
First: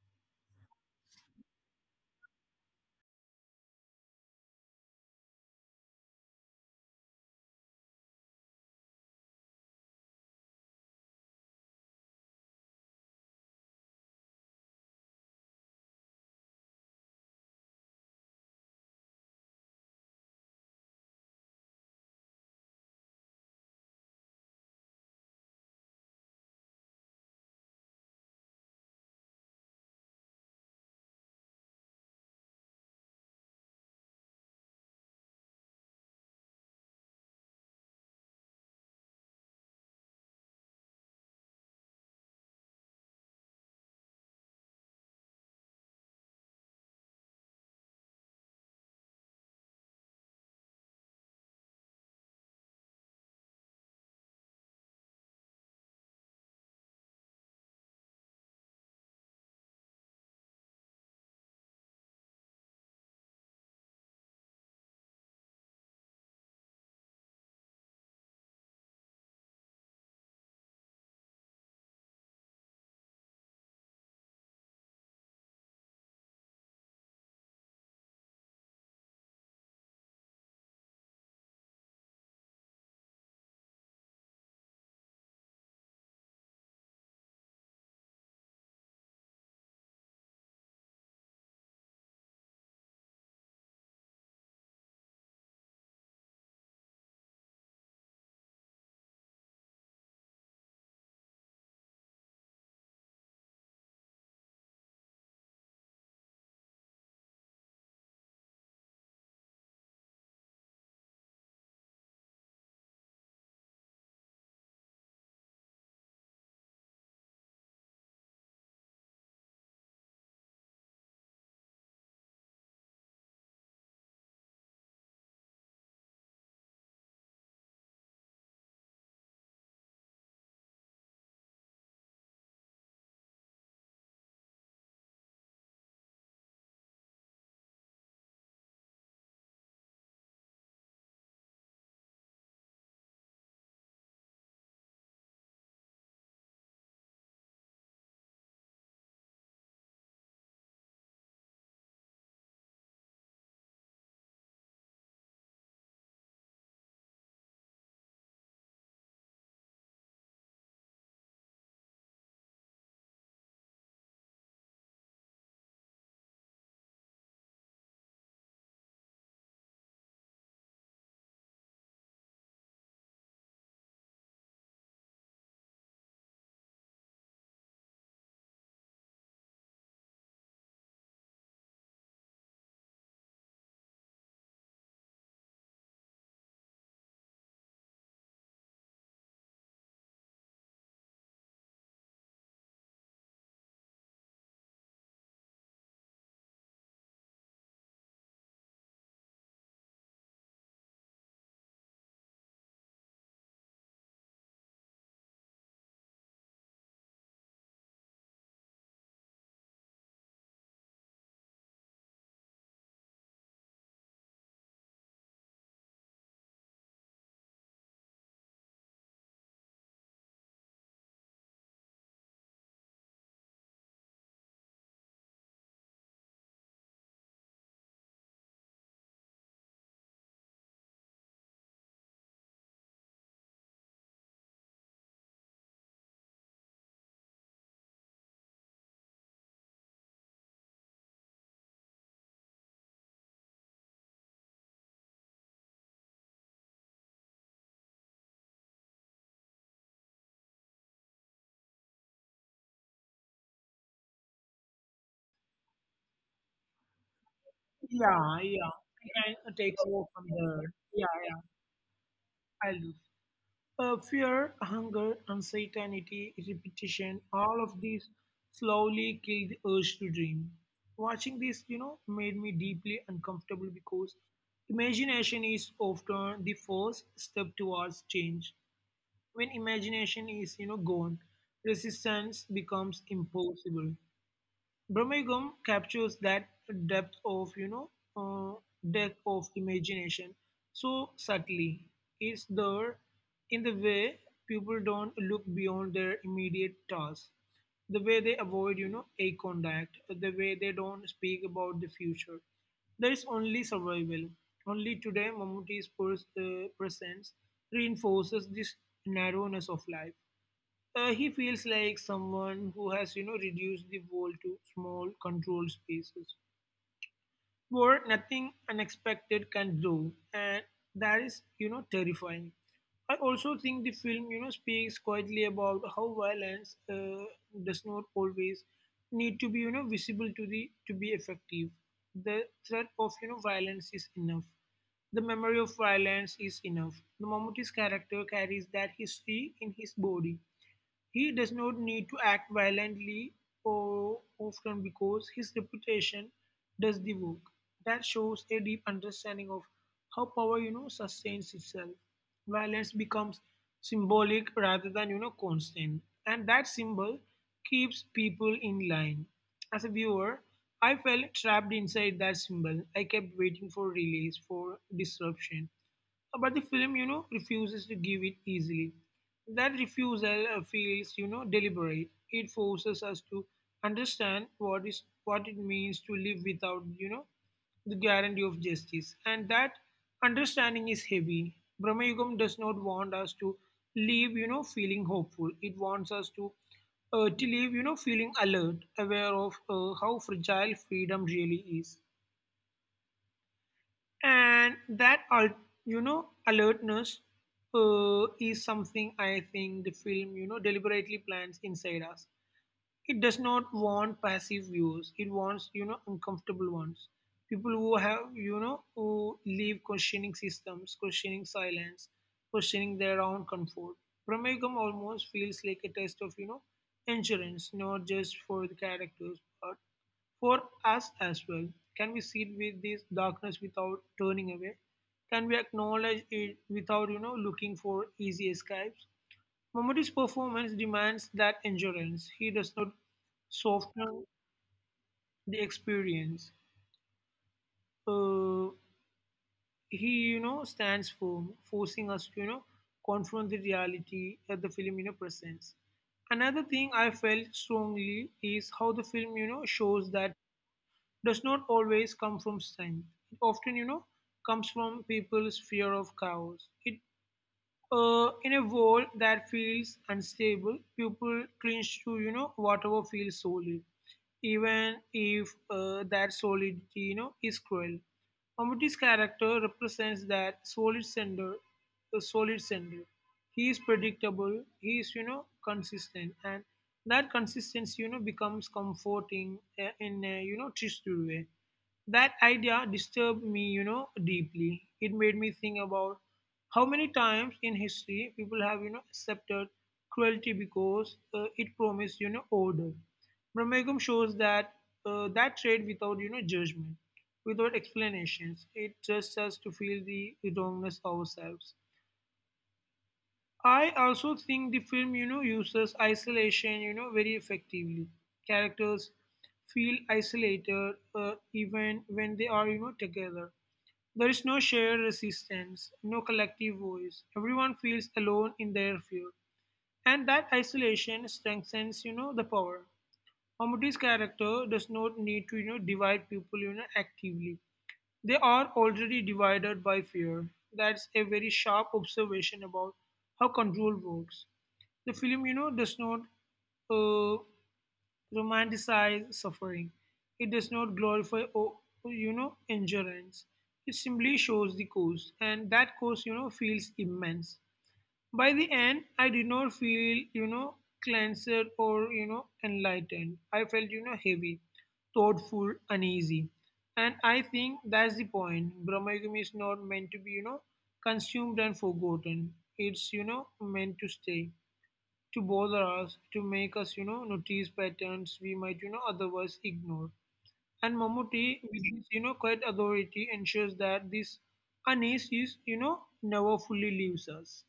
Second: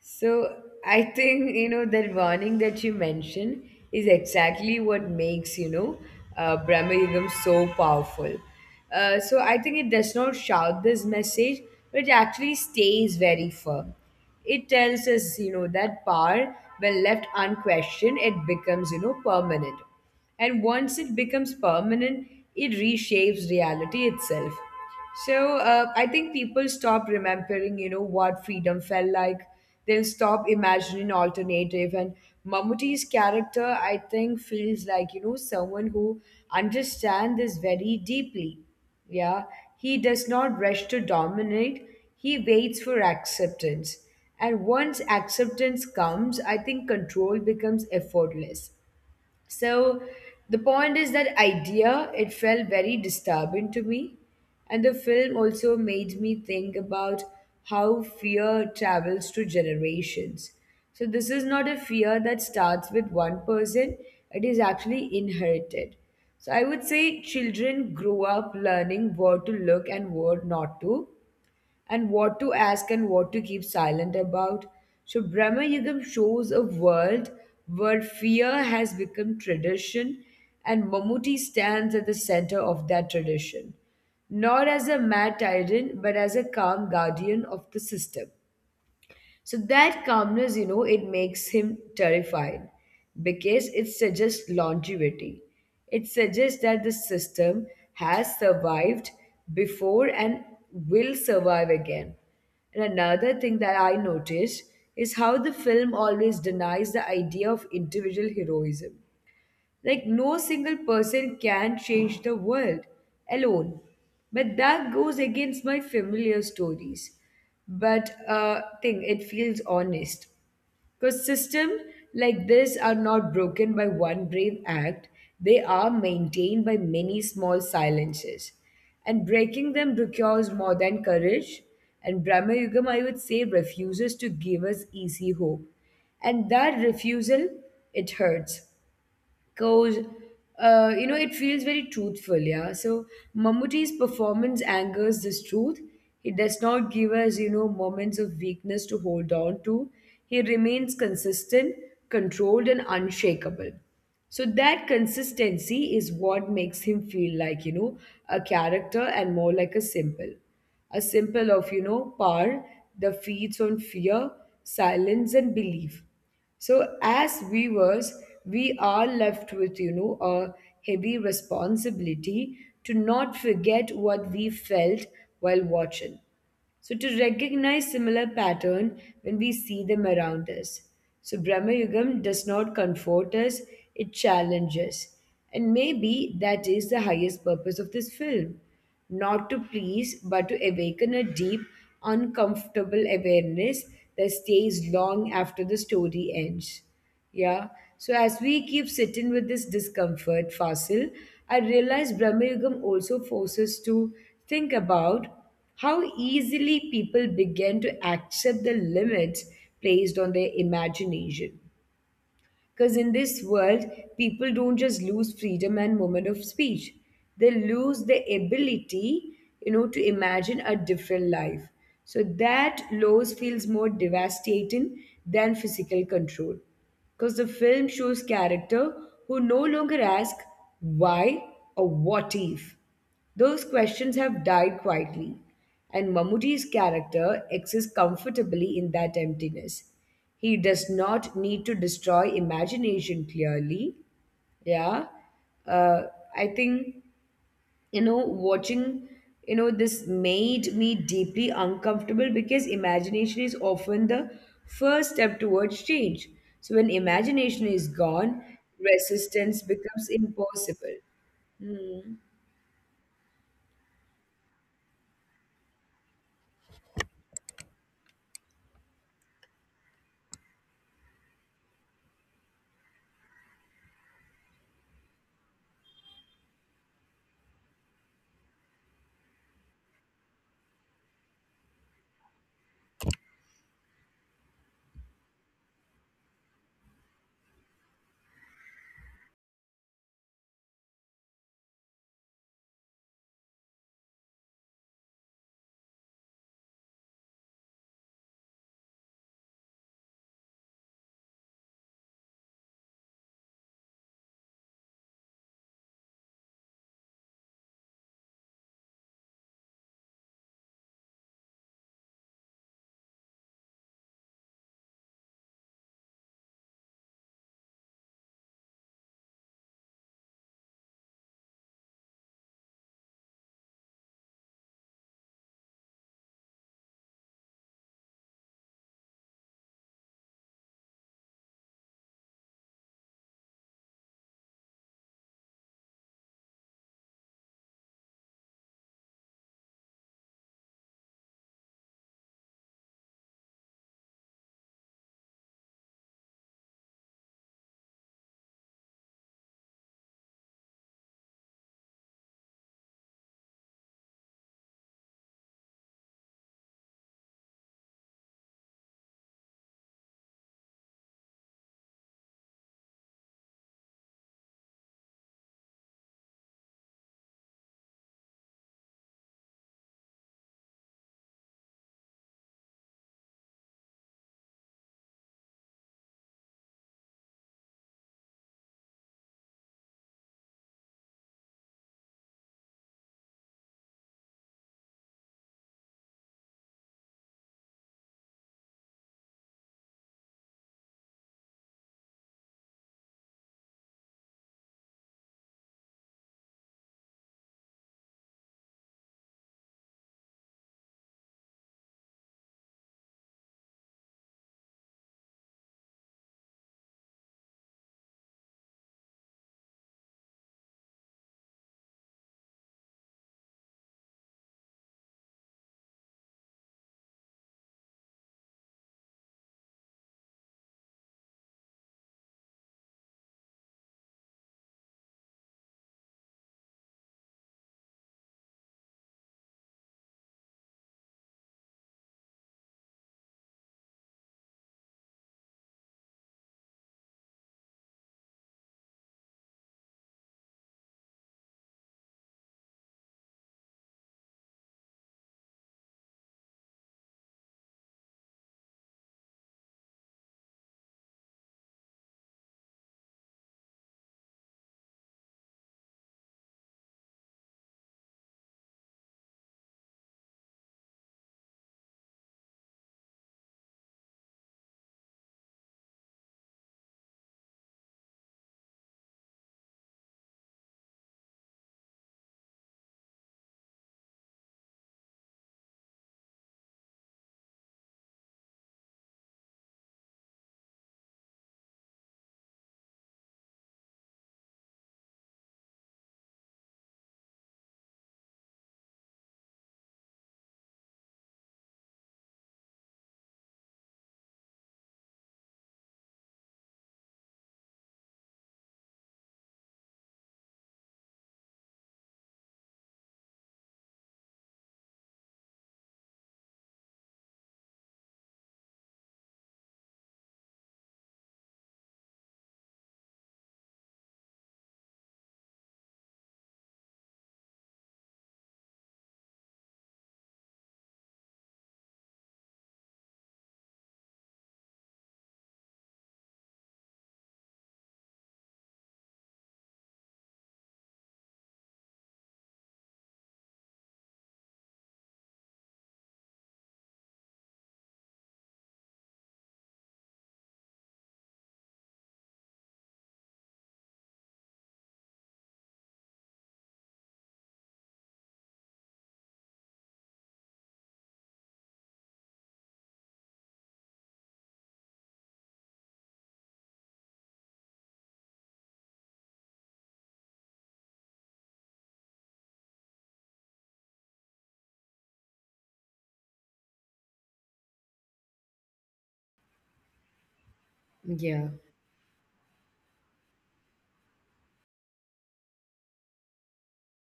[SPEAKER 1] So I think, that warning that you mentioned is exactly what makes, Brahmayugam so powerful. So I think it does not shout this message, but it actually stays very firm. It tells us, that power, when left unquestioned, it becomes, permanent. And once it becomes permanent, it reshapes reality itself. So I think people stop remembering, what freedom felt like. They'll stop imagining alternative. And Mammootty's character, I think, feels like, someone who understands this very deeply. Yeah. He does not rush to dominate. He waits for acceptance. And once acceptance comes, I think control becomes effortless. So the point is that idea, it felt very disturbing to me. And the film also made me think about how fear travels through generations. So this is not a fear that starts with one person, it is actually inherited. So I would say children grow up learning what to look and what not to, and what to ask and what to keep silent about. So, Brahma Yugam shows a world where fear has become tradition, and Mammootty stands at the center of that tradition, not as a mad tyrant, but as a calm guardian of the system. So that calmness, it makes him terrified because it suggests longevity. It suggests that the system has survived before and will survive again. And another thing that I noticed is how the film always denies the idea of individual heroism. Like, no single person can change the world alone. But that goes against my familiar stories. But thing, it feels honest, because systems like this are not broken by one brave act, they are maintained by many small silences. And breaking them requires more than courage. And Brahma Yugam, I would say, refuses to give us easy hope. And that refusal, it hurts goes it feels very truthful. Yeah. So Mammootty's performance angers this truth. He does not give us moments of weakness to hold on to. He remains consistent, controlled and unshakable. So that consistency is what makes him feel like a character and more like a symbol, a symbol of power that feeds on fear, silence and belief. So, as viewers, we are left with, a heavy responsibility to not forget what we felt while watching. So, to recognize similar pattern when we see them around us. So, Brahma Yugam does not comfort us, it challenges. And maybe that is the highest purpose of this film: not to please, but to awaken a deep, uncomfortable awareness that stays long after the story ends. Yeah. So as we keep sitting with this discomfort, Fasil, I realize Brahma Yugam also forces to think about how easily people begin to accept the limits placed on their imagination, because in this world, people don't just lose freedom and moment of speech. They lose the ability, to imagine a different life. So that loss feels more devastating than physical control, because the film shows character who no longer ask why or what if. Those questions have died quietly, and Mammootty's character exists comfortably in that emptiness. He does not need to destroy imagination clearly. Yeah. Uh, I think, watching, this made me deeply uncomfortable because imagination is often the first step towards change. So when imagination is
[SPEAKER 2] yeah,
[SPEAKER 1] gone,
[SPEAKER 2] yeah. I can
[SPEAKER 1] resistance
[SPEAKER 2] take over
[SPEAKER 1] becomes
[SPEAKER 2] from there. Yeah,
[SPEAKER 1] impossible. Hmm.
[SPEAKER 2] yeah. I'll do. Fear, hunger, uncertainty, repetition, all of these slowly kill the urge to dream. Watching this, made me deeply uncomfortable because imagination is often the first step towards change. When imagination is, gone, resistance becomes impossible. Birmingham captures that depth of, you know, uh, depth of imagination so subtly. It's there in the way people don't look beyond their immediate tasks, the way they avoid, eye contact, the way they don't speak about the future. There is only survival. Only today, Mammootty's presence reinforces this narrowness of life. He feels like someone who has, reduced the world to small, controlled spaces where nothing unexpected can grow, and that is, terrifying. I also think the film, speaks quietly about how violence does not always need to be, visible to be effective. The threat of, violence is enough. The memory of violence is enough. The moment his character carries that history in his body, he does not need to act violently or often because his reputation does the work. That shows a deep understanding of how power, sustains itself. Violence becomes symbolic rather than, constant. And that symbol keeps people in line. As a viewer, I felt trapped inside that symbol. I kept waiting for release, for disruption, but the film refuses to give it easily. That refusal feels, deliberate. It forces us to understand what it means to live without, the guarantee of justice, and that understanding is heavy. Brahmayugam does not want us to leave, feeling hopeful. It wants us to leave, feeling alert, aware of how fragile freedom really is. And alertness is something I think the film deliberately plants inside us. It does not want passive views. It wants, uncomfortable ones. People who have who live questioning systems, questioning silence, questioning their own comfort. Pramegam almost feels like a test of, endurance, not just for the characters but for us as well. Can we sit with this darkness without turning away? Can we acknowledge it without, looking for easy escapes? Momodi's performance demands that endurance. He does not soften the experience. Uh, he stands firm, forcing us to, confront the reality that the film, presents. Another thing I felt strongly is how the film, shows that does not always come from strength. It often, comes from people's fear of chaos. It In a world that feels unstable, people clinch to, whatever feels solid, even if that solidity is cruel. Mammootty's character represents that solid sender, a solid sender. He is predictable. He is, consistent, and that consistency becomes comforting in a, twisted way. That idea disturbed me, deeply. It made me think about how many times in history people have, accepted cruelty because it promised, order. Brahmagam shows that that trade without, judgment, without explanations. It trusts us to feel the wrongness ourselves. I also think the film uses isolation very effectively. Characters feel isolated even when they are, together. There is no shared resistance, no collective voice. Everyone feels alone in their fear. And that isolation strengthens, the power. Mammootty's character does not need to, divide people, actively. They are already divided by fear. That's a very sharp observation about how control works. The film, does not uh, romanticize suffering. It does not glorify endurance. It simply shows the cost, and that cost, feels immense. By the end, I did not feel, cleansed or, enlightened. I felt, heavy, thoughtful, uneasy. And I think that's the point. Brahmayugam is not meant to be, consumed and forgotten. It's, meant to stay, to bother us, to make us, notice patterns we might, otherwise ignore. And Mammootty, with his,
[SPEAKER 1] Yeah.
[SPEAKER 2] quiet authority, ensures that this unease is, never fully leaves us.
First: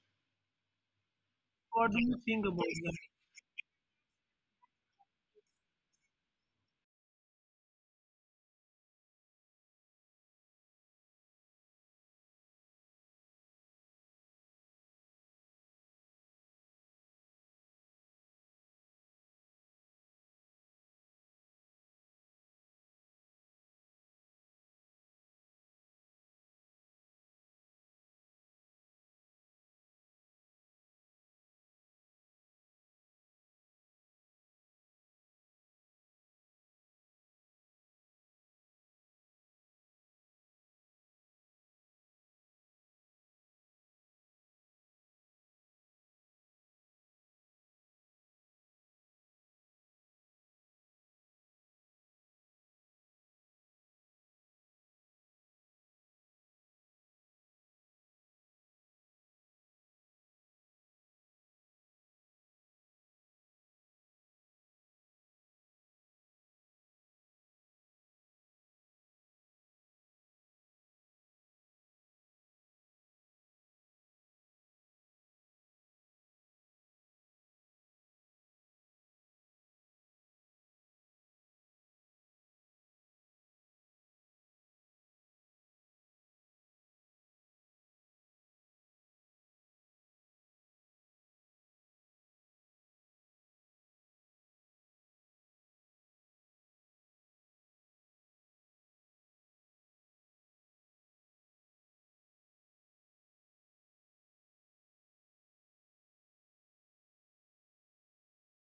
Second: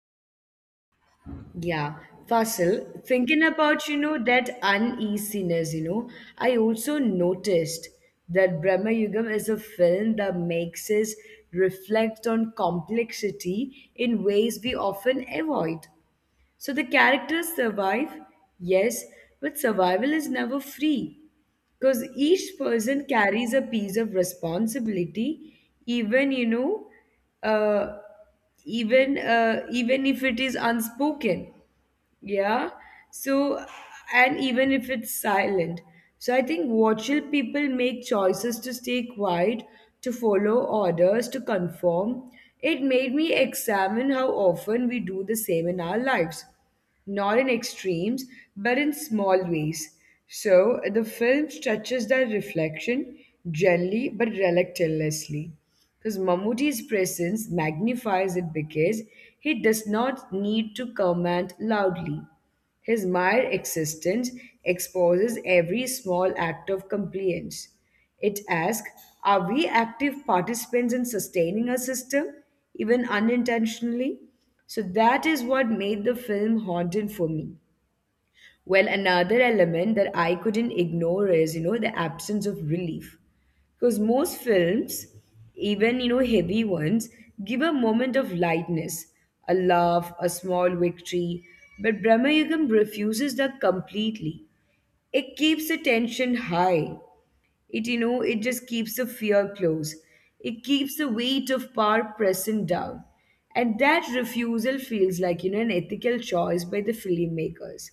[SPEAKER 2] What
[SPEAKER 1] Yeah,
[SPEAKER 2] do you think about that?
[SPEAKER 1] Fasil, thinking about, that uneasiness, I also noticed that Brahma Yugam is a film that makes us reflect on complexity in ways we often avoid. So the characters survive, yes, but survival is never free because each person carries a piece of responsibility, even, you know, uh, even even if it is unspoken. Yeah. So, and even if it's silent, so I think watchful people make choices to stay quiet, to follow orders, to conform. It made me examine how often we do the same in our lives, not in extremes, but in small ways. So the film stretches that reflection gently but relentlessly, because Mammootty's presence magnifies it, because he does not need to command loudly. His mere existence exposes every small act of compliance. It asks, are we active participants in sustaining a system, even unintentionally? So that is what made the film haunting for me. Well, another element that I couldn't ignore is, the absence of relief. Because most films, even heavy ones, give a moment of lightness, a laugh, a small victory. But Brahmayugam refuses that completely. It keeps the tension high. It it just keeps the fear close. It keeps the weight of power pressing down. And that refusal feels like an ethical choice by the filmmakers.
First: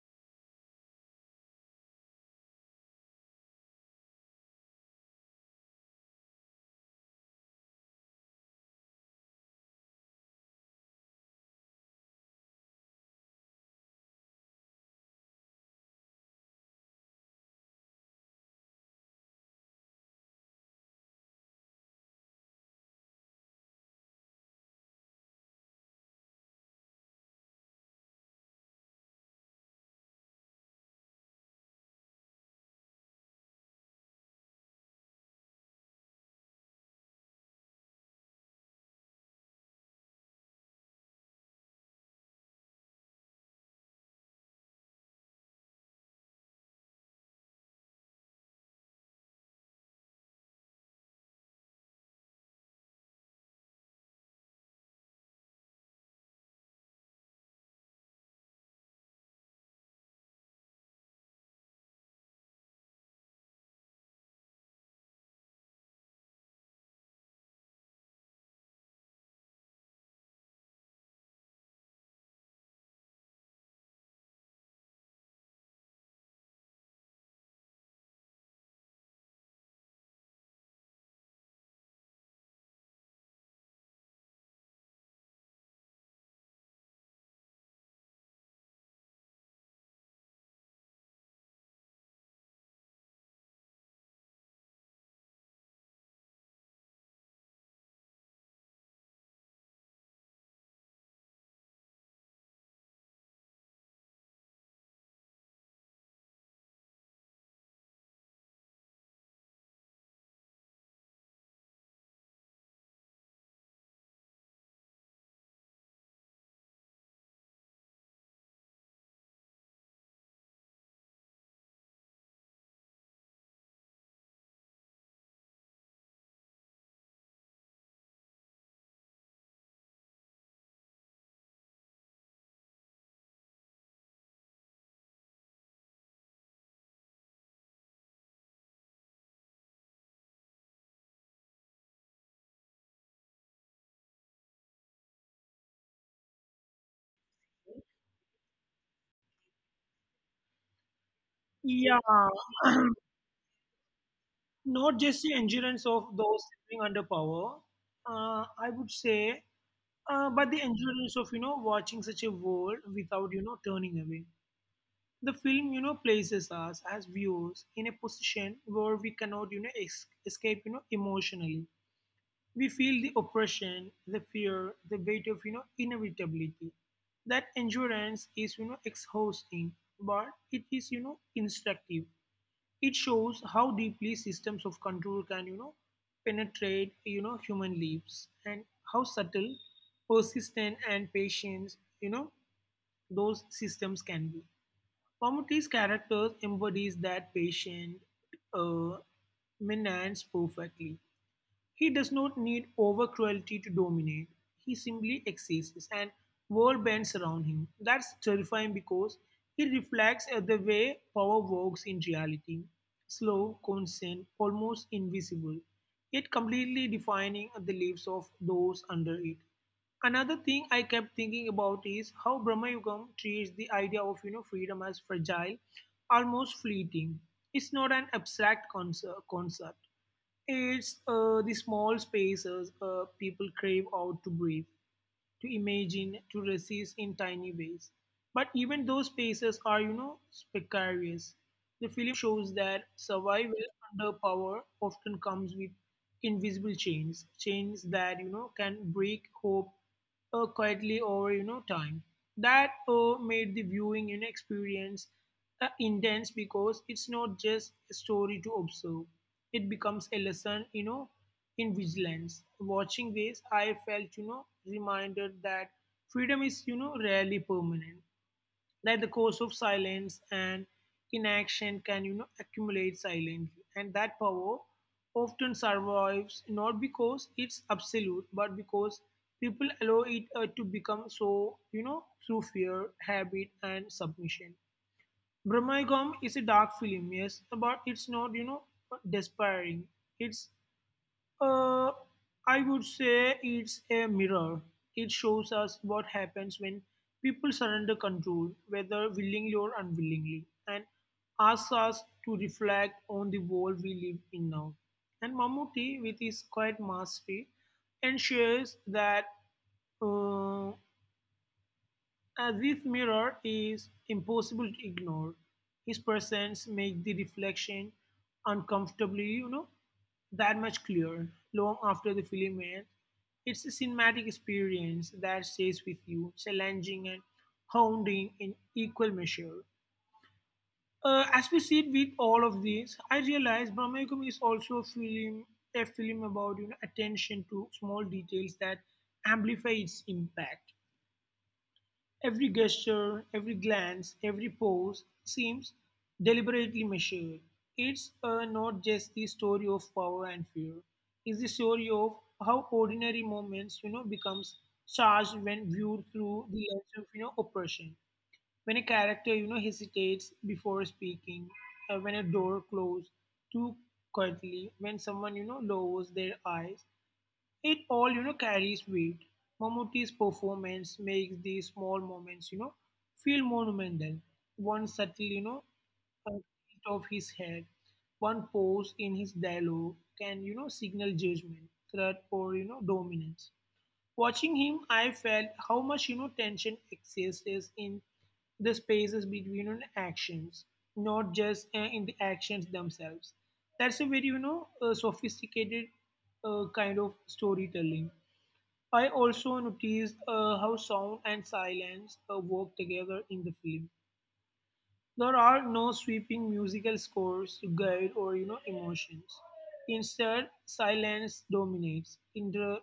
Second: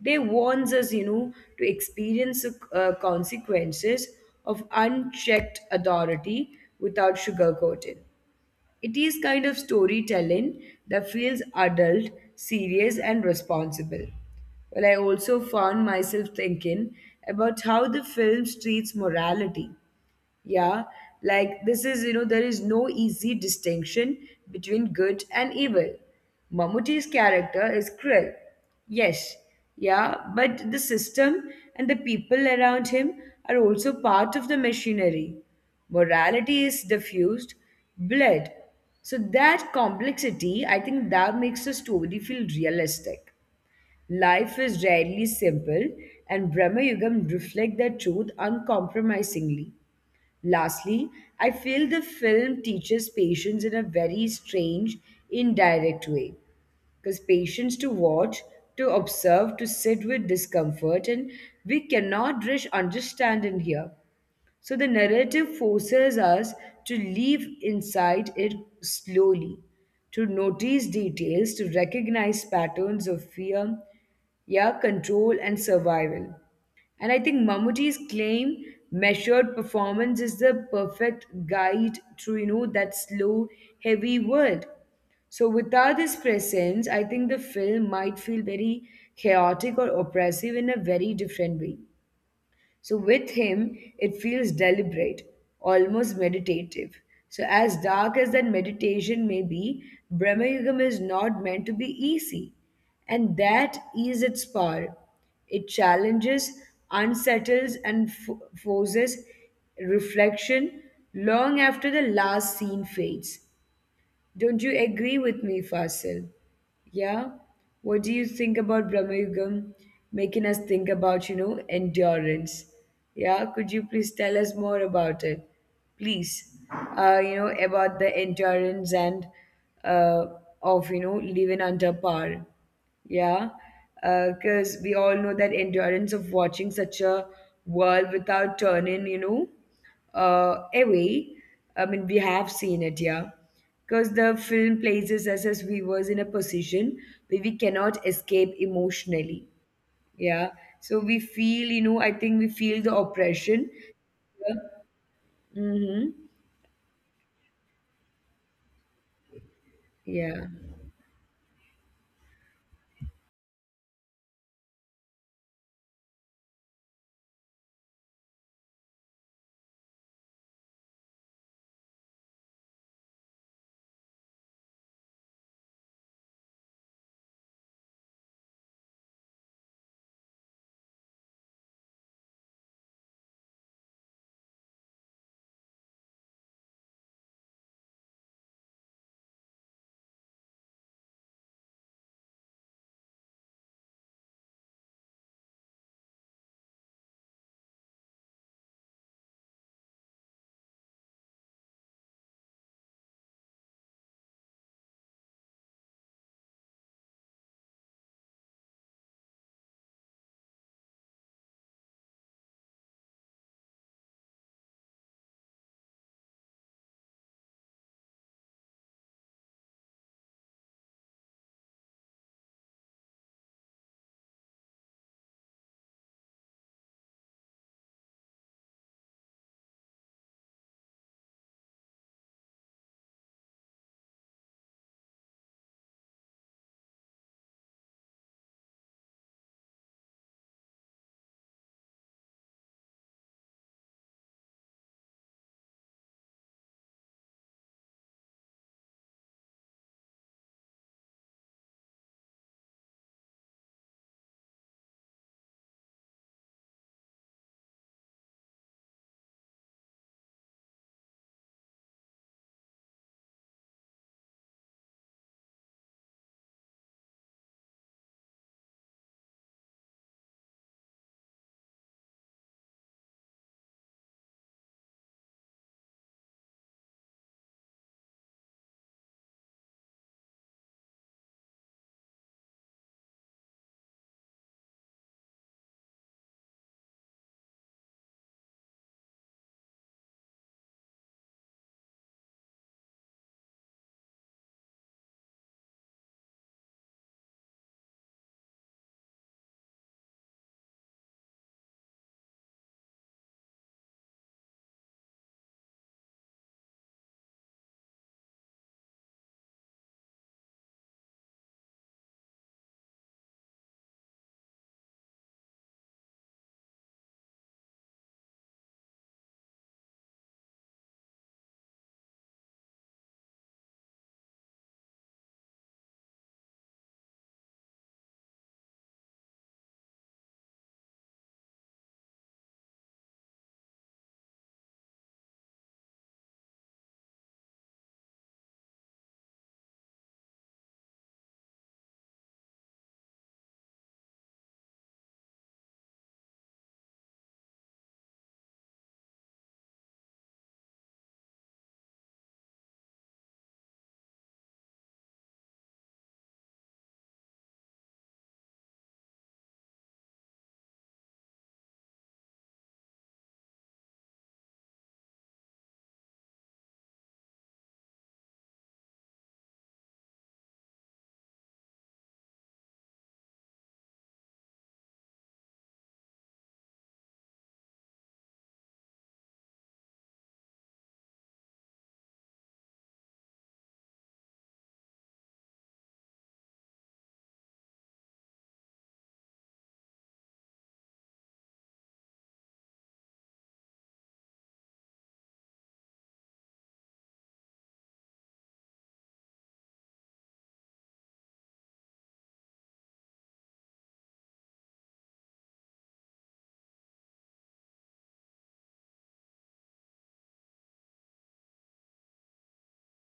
[SPEAKER 1] They warns us, to experience the consequences of unchecked authority without sugarcoating. It is kind of storytelling that feels adult, serious, and responsible. Well, I also found myself thinking about how the film treats morality. Yeah, like this is, there is no easy distinction between good and evil. Mammootty's character is cruel. Yes, yeah, but the system and the people around him are also part of the machinery. Morality is diffused, bled. So that complexity, I think that makes the story feel realistic. Life is rarely simple, and Brahma Yugam reflect that truth uncompromisingly. Lastly, I feel the film teaches patience in a very strange, indirect way, because patience to watch, to observe, to sit with discomfort, and we cannot rush understand in here. So the narrative forces us to live inside it slowly, to notice details, to recognize patterns of fear, yeah, control, and survival. And I think Mammootty's claim measured performance is the perfect guide to, that slow, heavy world. So without his presence, I think the film might feel very chaotic or oppressive in a very different way. So with him, it feels deliberate, almost meditative. So as dark as that meditation may be, Brahma Yugam is not meant to be easy. And that is its power. It challenges, unsettles, and forces reflection long after the last scene fades. Don't you agree with me, Fasil? Yeah? What do you think about Brahma Yugam making us think about, endurance? Yeah? Could you please tell us more about it? Please. About the endurance and uh, of, living under power. Yeah? Because we all know that endurance of watching such a world without turning, away. I mean, we have seen it, yeah. Because the film places us as viewers in a position where we cannot escape emotionally, yeah. So we feel, I
[SPEAKER 2] Yeah,
[SPEAKER 1] think we feel the oppression. Yeah.
[SPEAKER 2] not just the
[SPEAKER 1] Mm-hmm.
[SPEAKER 2] endurance of those living under power, I would say,
[SPEAKER 1] Yeah,
[SPEAKER 2] but the endurance of, watching such a world without, turning away. The film, places us as viewers in a position where we cannot, escape, emotionally. We feel the oppression, the fear, the weight of, inevitability. That endurance is, exhausting, but it is, instructive. It shows how deeply systems of control can, penetrate, human lives, and how subtle, persistent, and patient, those systems can be. Mammootty's character embodies that patient uh, menace perfectly. He does not need over cruelty to dominate. He simply exists and world bends around him. That's terrifying because it reflects the way power works in reality. Slow, constant, almost invisible, yet completely defining the lives of those under it. Another thing I kept thinking about is how Brahma Yugam treats the idea of, freedom as fragile, almost fleeting. It's not an abstract concept. It's the small spaces people crave out to breathe, to imagine, to resist in tiny ways. But even those spaces are, precarious. The film shows that survival under power often comes with invisible chains, chains that, can break hope quietly over, time. That made the viewing, experience intense because it's not just a story to observe. It becomes a lesson, in vigilance. Watching this, I felt, reminded that freedom is, rarely permanent. That the course of silence and inaction can, accumulate silently. And that power often survives not because it's absolute, but because people allow it to become so, through fear, habit, and submission. Brahmaigam is a dark film, yes, but it's not, despairing. It's uh, I would say it's a mirror. It shows us what happens when people surrender control, whether willingly or unwillingly, and asks us to reflect on the world we live in now. And Mammootty, with his quiet mastery, ensures that uh, as this mirror is impossible to ignore, his presence makes the reflection uncomfortably, that much clearer long after the film ends. It's a cinematic experience that stays with you, challenging and haunting in equal measure. As we sit with all of this, I realize Brahmayukam is also a film about, attention to small details that amplify its impact. Every gesture, every glance, every pose seems deliberately measured. It's not just the story of power and fear. It's the story of how ordinary moments, becomes charged when viewed through the lens of, oppression. When a character, hesitates before speaking, when a door closes too quietly, when someone, lowers their eyes, it all, carries weight. Mammootty's performance makes these small moments, feel monumental. One subtle, a tilt of his head, one pose in his dialogue can, signal judgment, threat, or, dominance. Watching him, I felt how much tension exists in the spaces between, actions, not just in the actions themselves. That's a very sophisticated kind of storytelling. I also noticed how sound and silence work together in the film. There are no sweeping musical scores to guide or, emotions. Instead, silence dominates, inter,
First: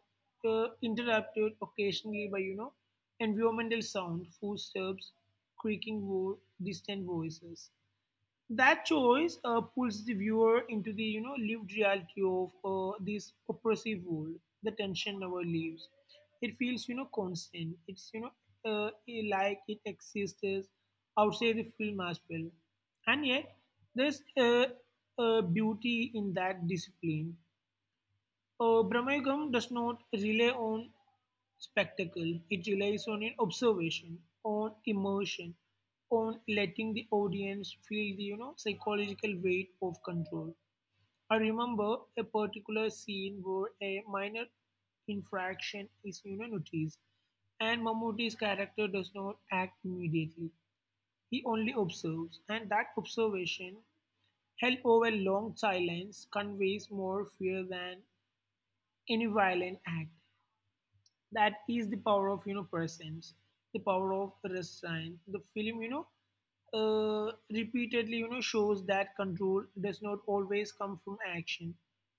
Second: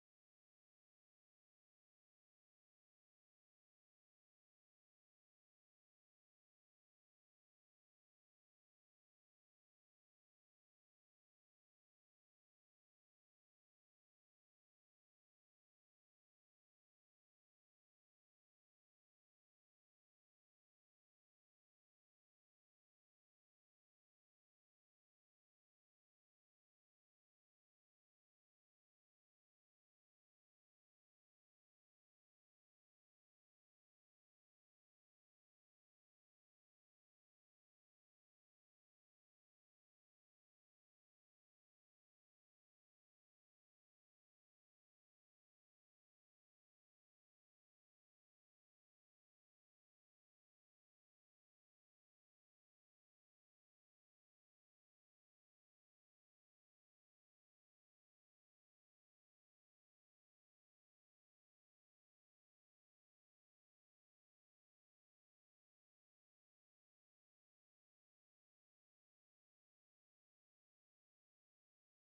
[SPEAKER 2] uh, interrupted occasionally by, environmental sound, footsteps, creaking wood, distant voices. That choice pulls the viewer into the, lived reality of this oppressive world. The tension never leaves. It feels, constant. It's like it exists outside the film as well. And yet there's a beauty in that discipline. Brahmaygam does not rely on spectacle. It relies on an observation, on immersion, on letting the audience feel the, psychological weight of control. I remember a particular scene where a minor infraction is, noticed, and Mammootty's character does not act immediately. He only observes, and that observation, held over long silence, conveys more fear than any violent act. That is the power of, presence, the power of restraint. The film repeatedly, shows that control does not always come from action.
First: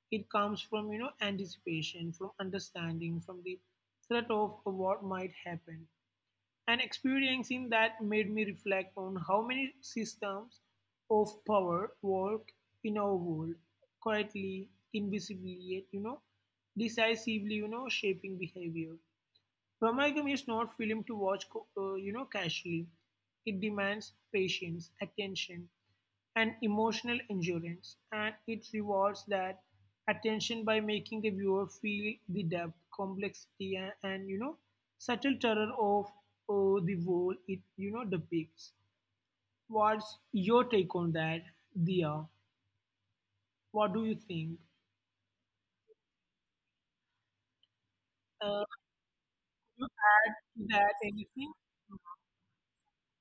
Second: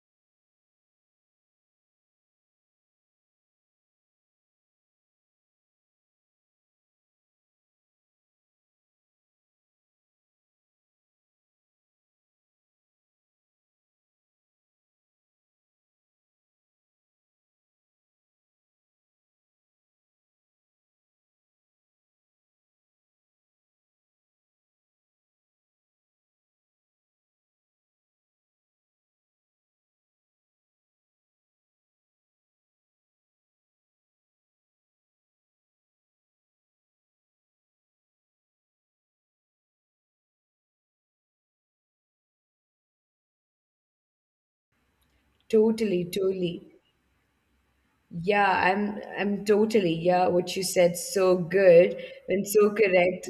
[SPEAKER 2] It comes from, anticipation, from understanding, from the threat of what might happen. And experiencing that made me reflect on how many systems of power work in our world quietly, invisibly, yet, decisively, shaping behavior. Brahmagam is not film to watch, casually. It demands patience, attention, and emotional endurance, and it rewards that attention by making the viewer feel the depth, complexity, and, subtle terror of the world it, depicts. What's your take on that, Dia? What do you think?
[SPEAKER 1] totally, totally. Yeah,
[SPEAKER 2] Uh,
[SPEAKER 1] I'm, I'm totally. Yeah, what you
[SPEAKER 2] to that
[SPEAKER 1] said, so
[SPEAKER 2] anything?
[SPEAKER 1] good and so correct.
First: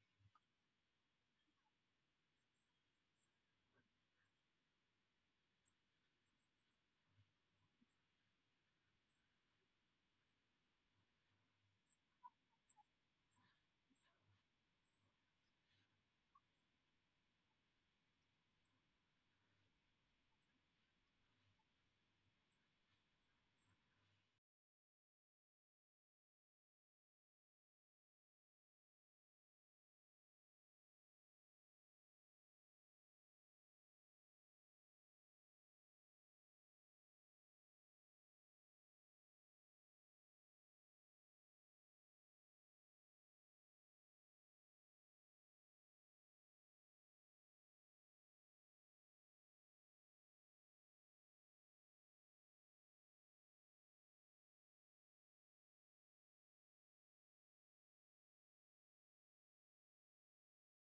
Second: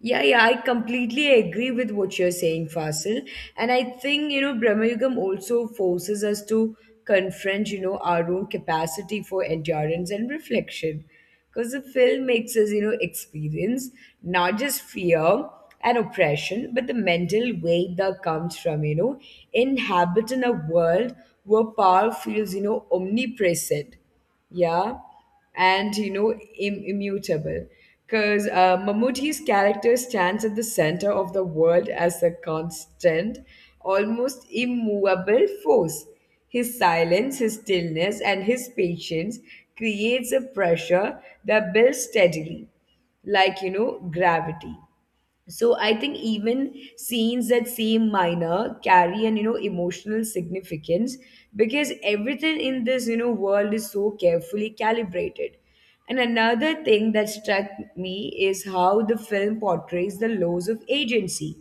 [SPEAKER 1] Yeah, yeah, I completely agree with what you're saying, Fasil. And I think, Brahma Yugam also forces us to confront, our own capacity for endurance and reflection. Because the film makes us, experience not just fear and oppression, but the mental weight that comes from, inhabiting a world where power feels, omnipresent. Yeah, and you know immutable, because Mammootty's character stands at the center of the world as a constant, almost immovable force. His silence, his stillness, and his patience creates a pressure that builds steadily, like you know gravity. So I think even scenes that seem minor carry an you know emotional significance because everything in this you know world is so carefully calibrated. And another thing that struck me is how the film portrays the laws of agency.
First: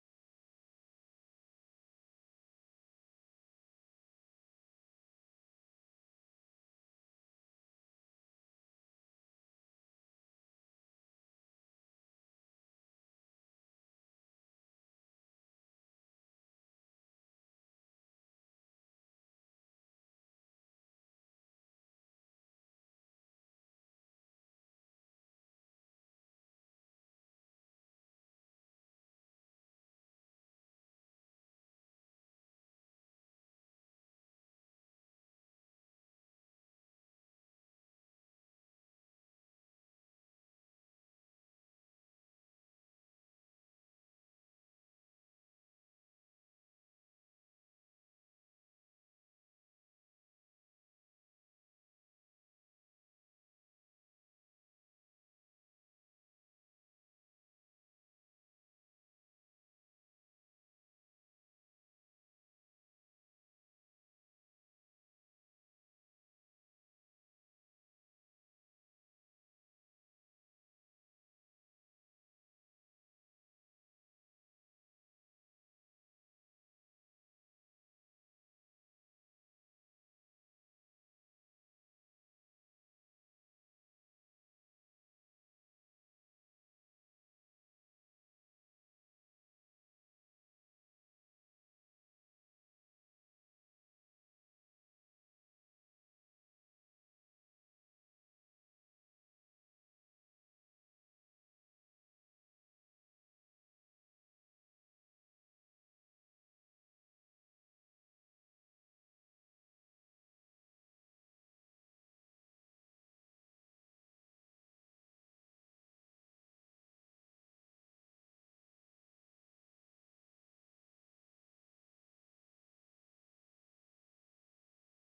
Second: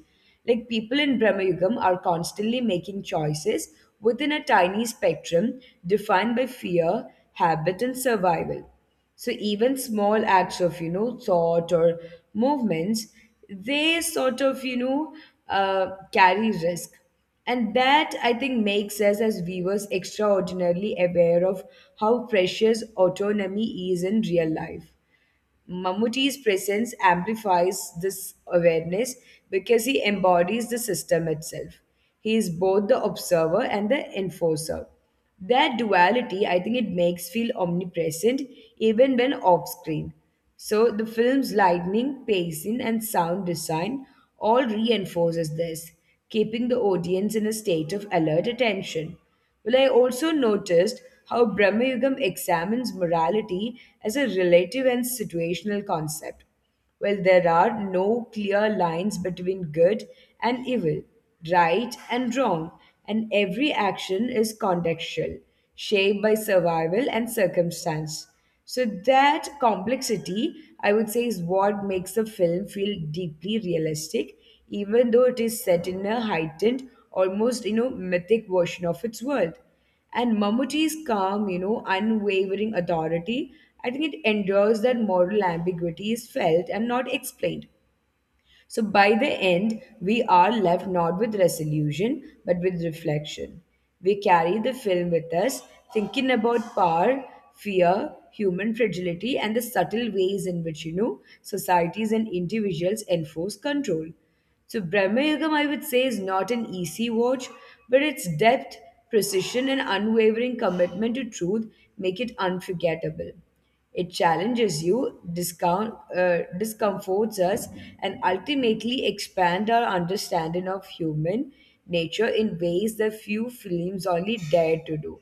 [SPEAKER 1] Like people in Brahmayugam are constantly making choices within a tiny spectrum defined by fear, habit, and survival. So even small acts of, thought or movements, they sort of, carry risk. And that I think makes us as viewers extraordinarily aware of how precious autonomy is in real life. Mammootty's presence amplifies this awareness because he embodies the system itself. He is both the observer and the enforcer. That duality, I think it makes feel omnipresent even when off screen. So the film's lightning, pacing, and sound design all reinforces this, keeping the audience in a state of alert attention. Well, I also noticed how Brahma Yugam examines morality as a relative and situational concept. Well, there are no clear lines between good and evil, right and wrong, and every action is contextual, shaped by survival and circumstance. So that complexity, I would say, is what makes the film feel deeply realistic, even though it is set in a heightened, almost you know, mythic version of its world. And Mammootty's calm, unwavering authority, I think it endures that moral ambiguity is felt and not explained. So by the end, we are left not with resolution, but with reflection. We carry the film with us, thinking about power, fear, human fragility, and the subtle ways in which, societies and individuals enforce control. So Brahma Yugam, I would say, is not an easy watch, but its depth, precision, and unwavering commitment to truth make it unforgettable. It challenges you, discomforts us, and ultimately expand our understanding of human nature in ways that few films only dare to do.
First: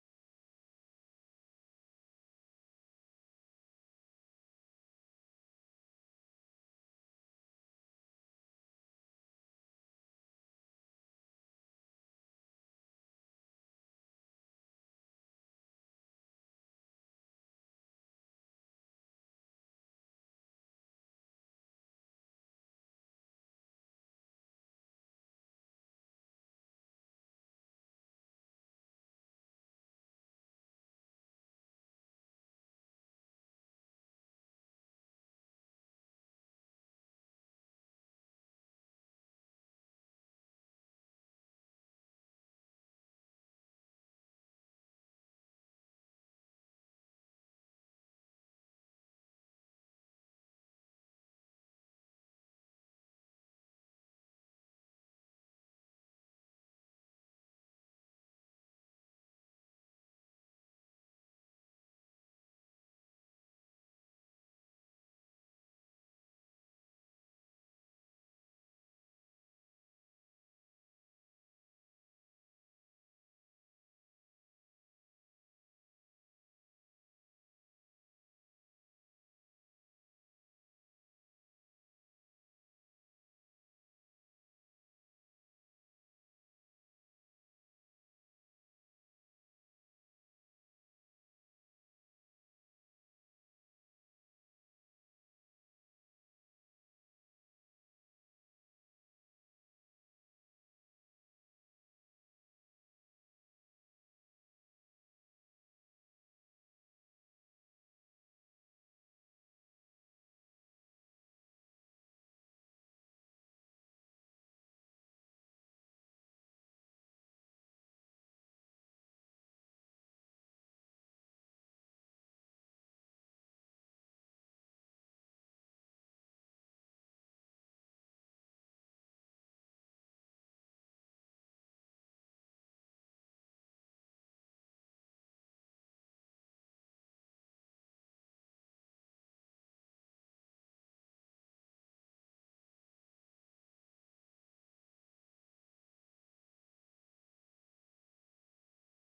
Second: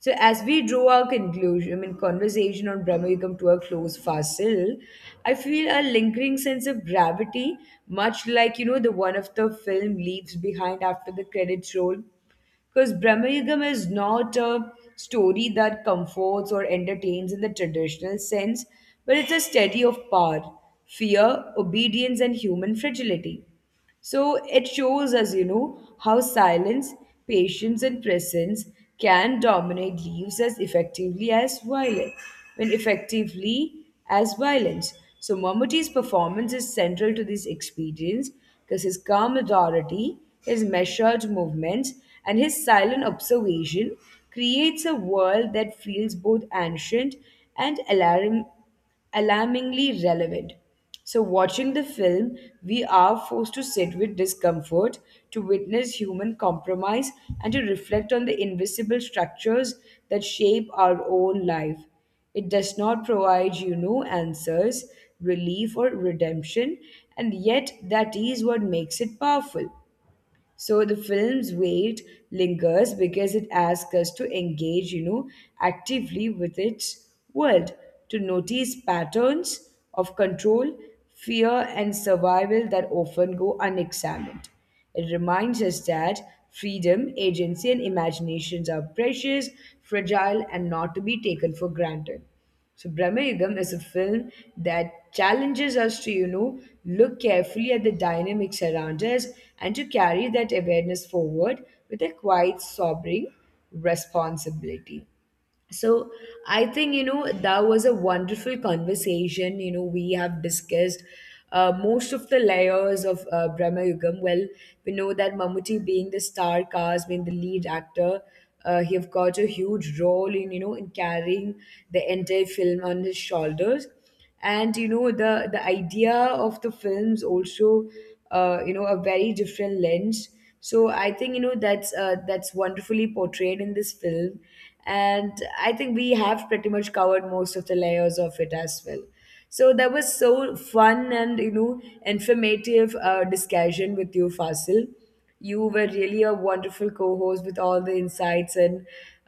[SPEAKER 1] So as we draw our conversation on Brahma we come to a close, Fasil, I feel a lingering sense of gravity, much like, the one of the film leaves behind after the credits roll. Because Brahmayugam is not a story that comforts or entertains in the traditional sense, but it's a study of power, fear, obedience, and human fragility. So it shows us, how silence, patience, and presence can dominate leaves as effectively as violence. When effectively as violence. So Mammootty's performance is central to this experience because his calm authority, his measured movements, and his silent observation creates a world that feels both ancient and alarmingly relevant. So, watching the film, we are forced to sit with discomfort, to witness human compromise, and to reflect on the invisible structures that shape our own life. It does not provide you no answers, relief, or redemption, and yet that is what makes it powerful. So the film's weight lingers because it asks us to engage, actively with its world, to notice patterns of control, fear, and survival that often go unexamined. It reminds us that freedom, agency, and imaginations are precious, fragile, and not to be taken for granted. So Brahmayugam is a film that challenges us to, look carefully at the dynamics around us and to carry that awareness forward with a quite sobering responsibility. So I think, that was a wonderful conversation. You know, we have discussed most of the layers of Brahma Yugam. Well, we know that Mammootty being the star cast, being the lead actor, he have got a huge role in, in carrying the entire film on his shoulders, and you know the idea of the films also a very different lens. So I think you know that's wonderfully portrayed in this film, and I think we have pretty much covered most of the layers of it as well. So that was so fun and informative discussion with you, Fasil. You were really a wonderful co-host with all the insights and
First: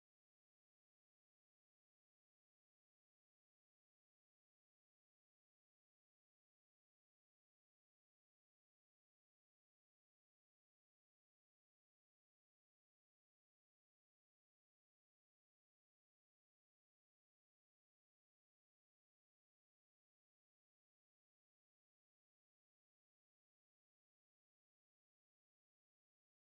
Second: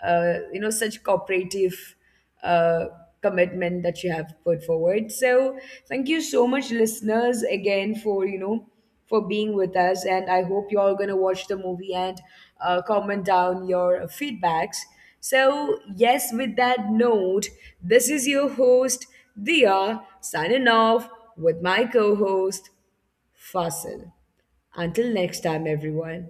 [SPEAKER 1] such cooperative uh, commitment that you have put forward. So thank you so much, listeners, again for for being with us, and I hope you're all going to watch the movie and comment down your feedbacks. So yes, with that note, this is your host Dia signing off with my co-host Fasil. Until next time, everyone.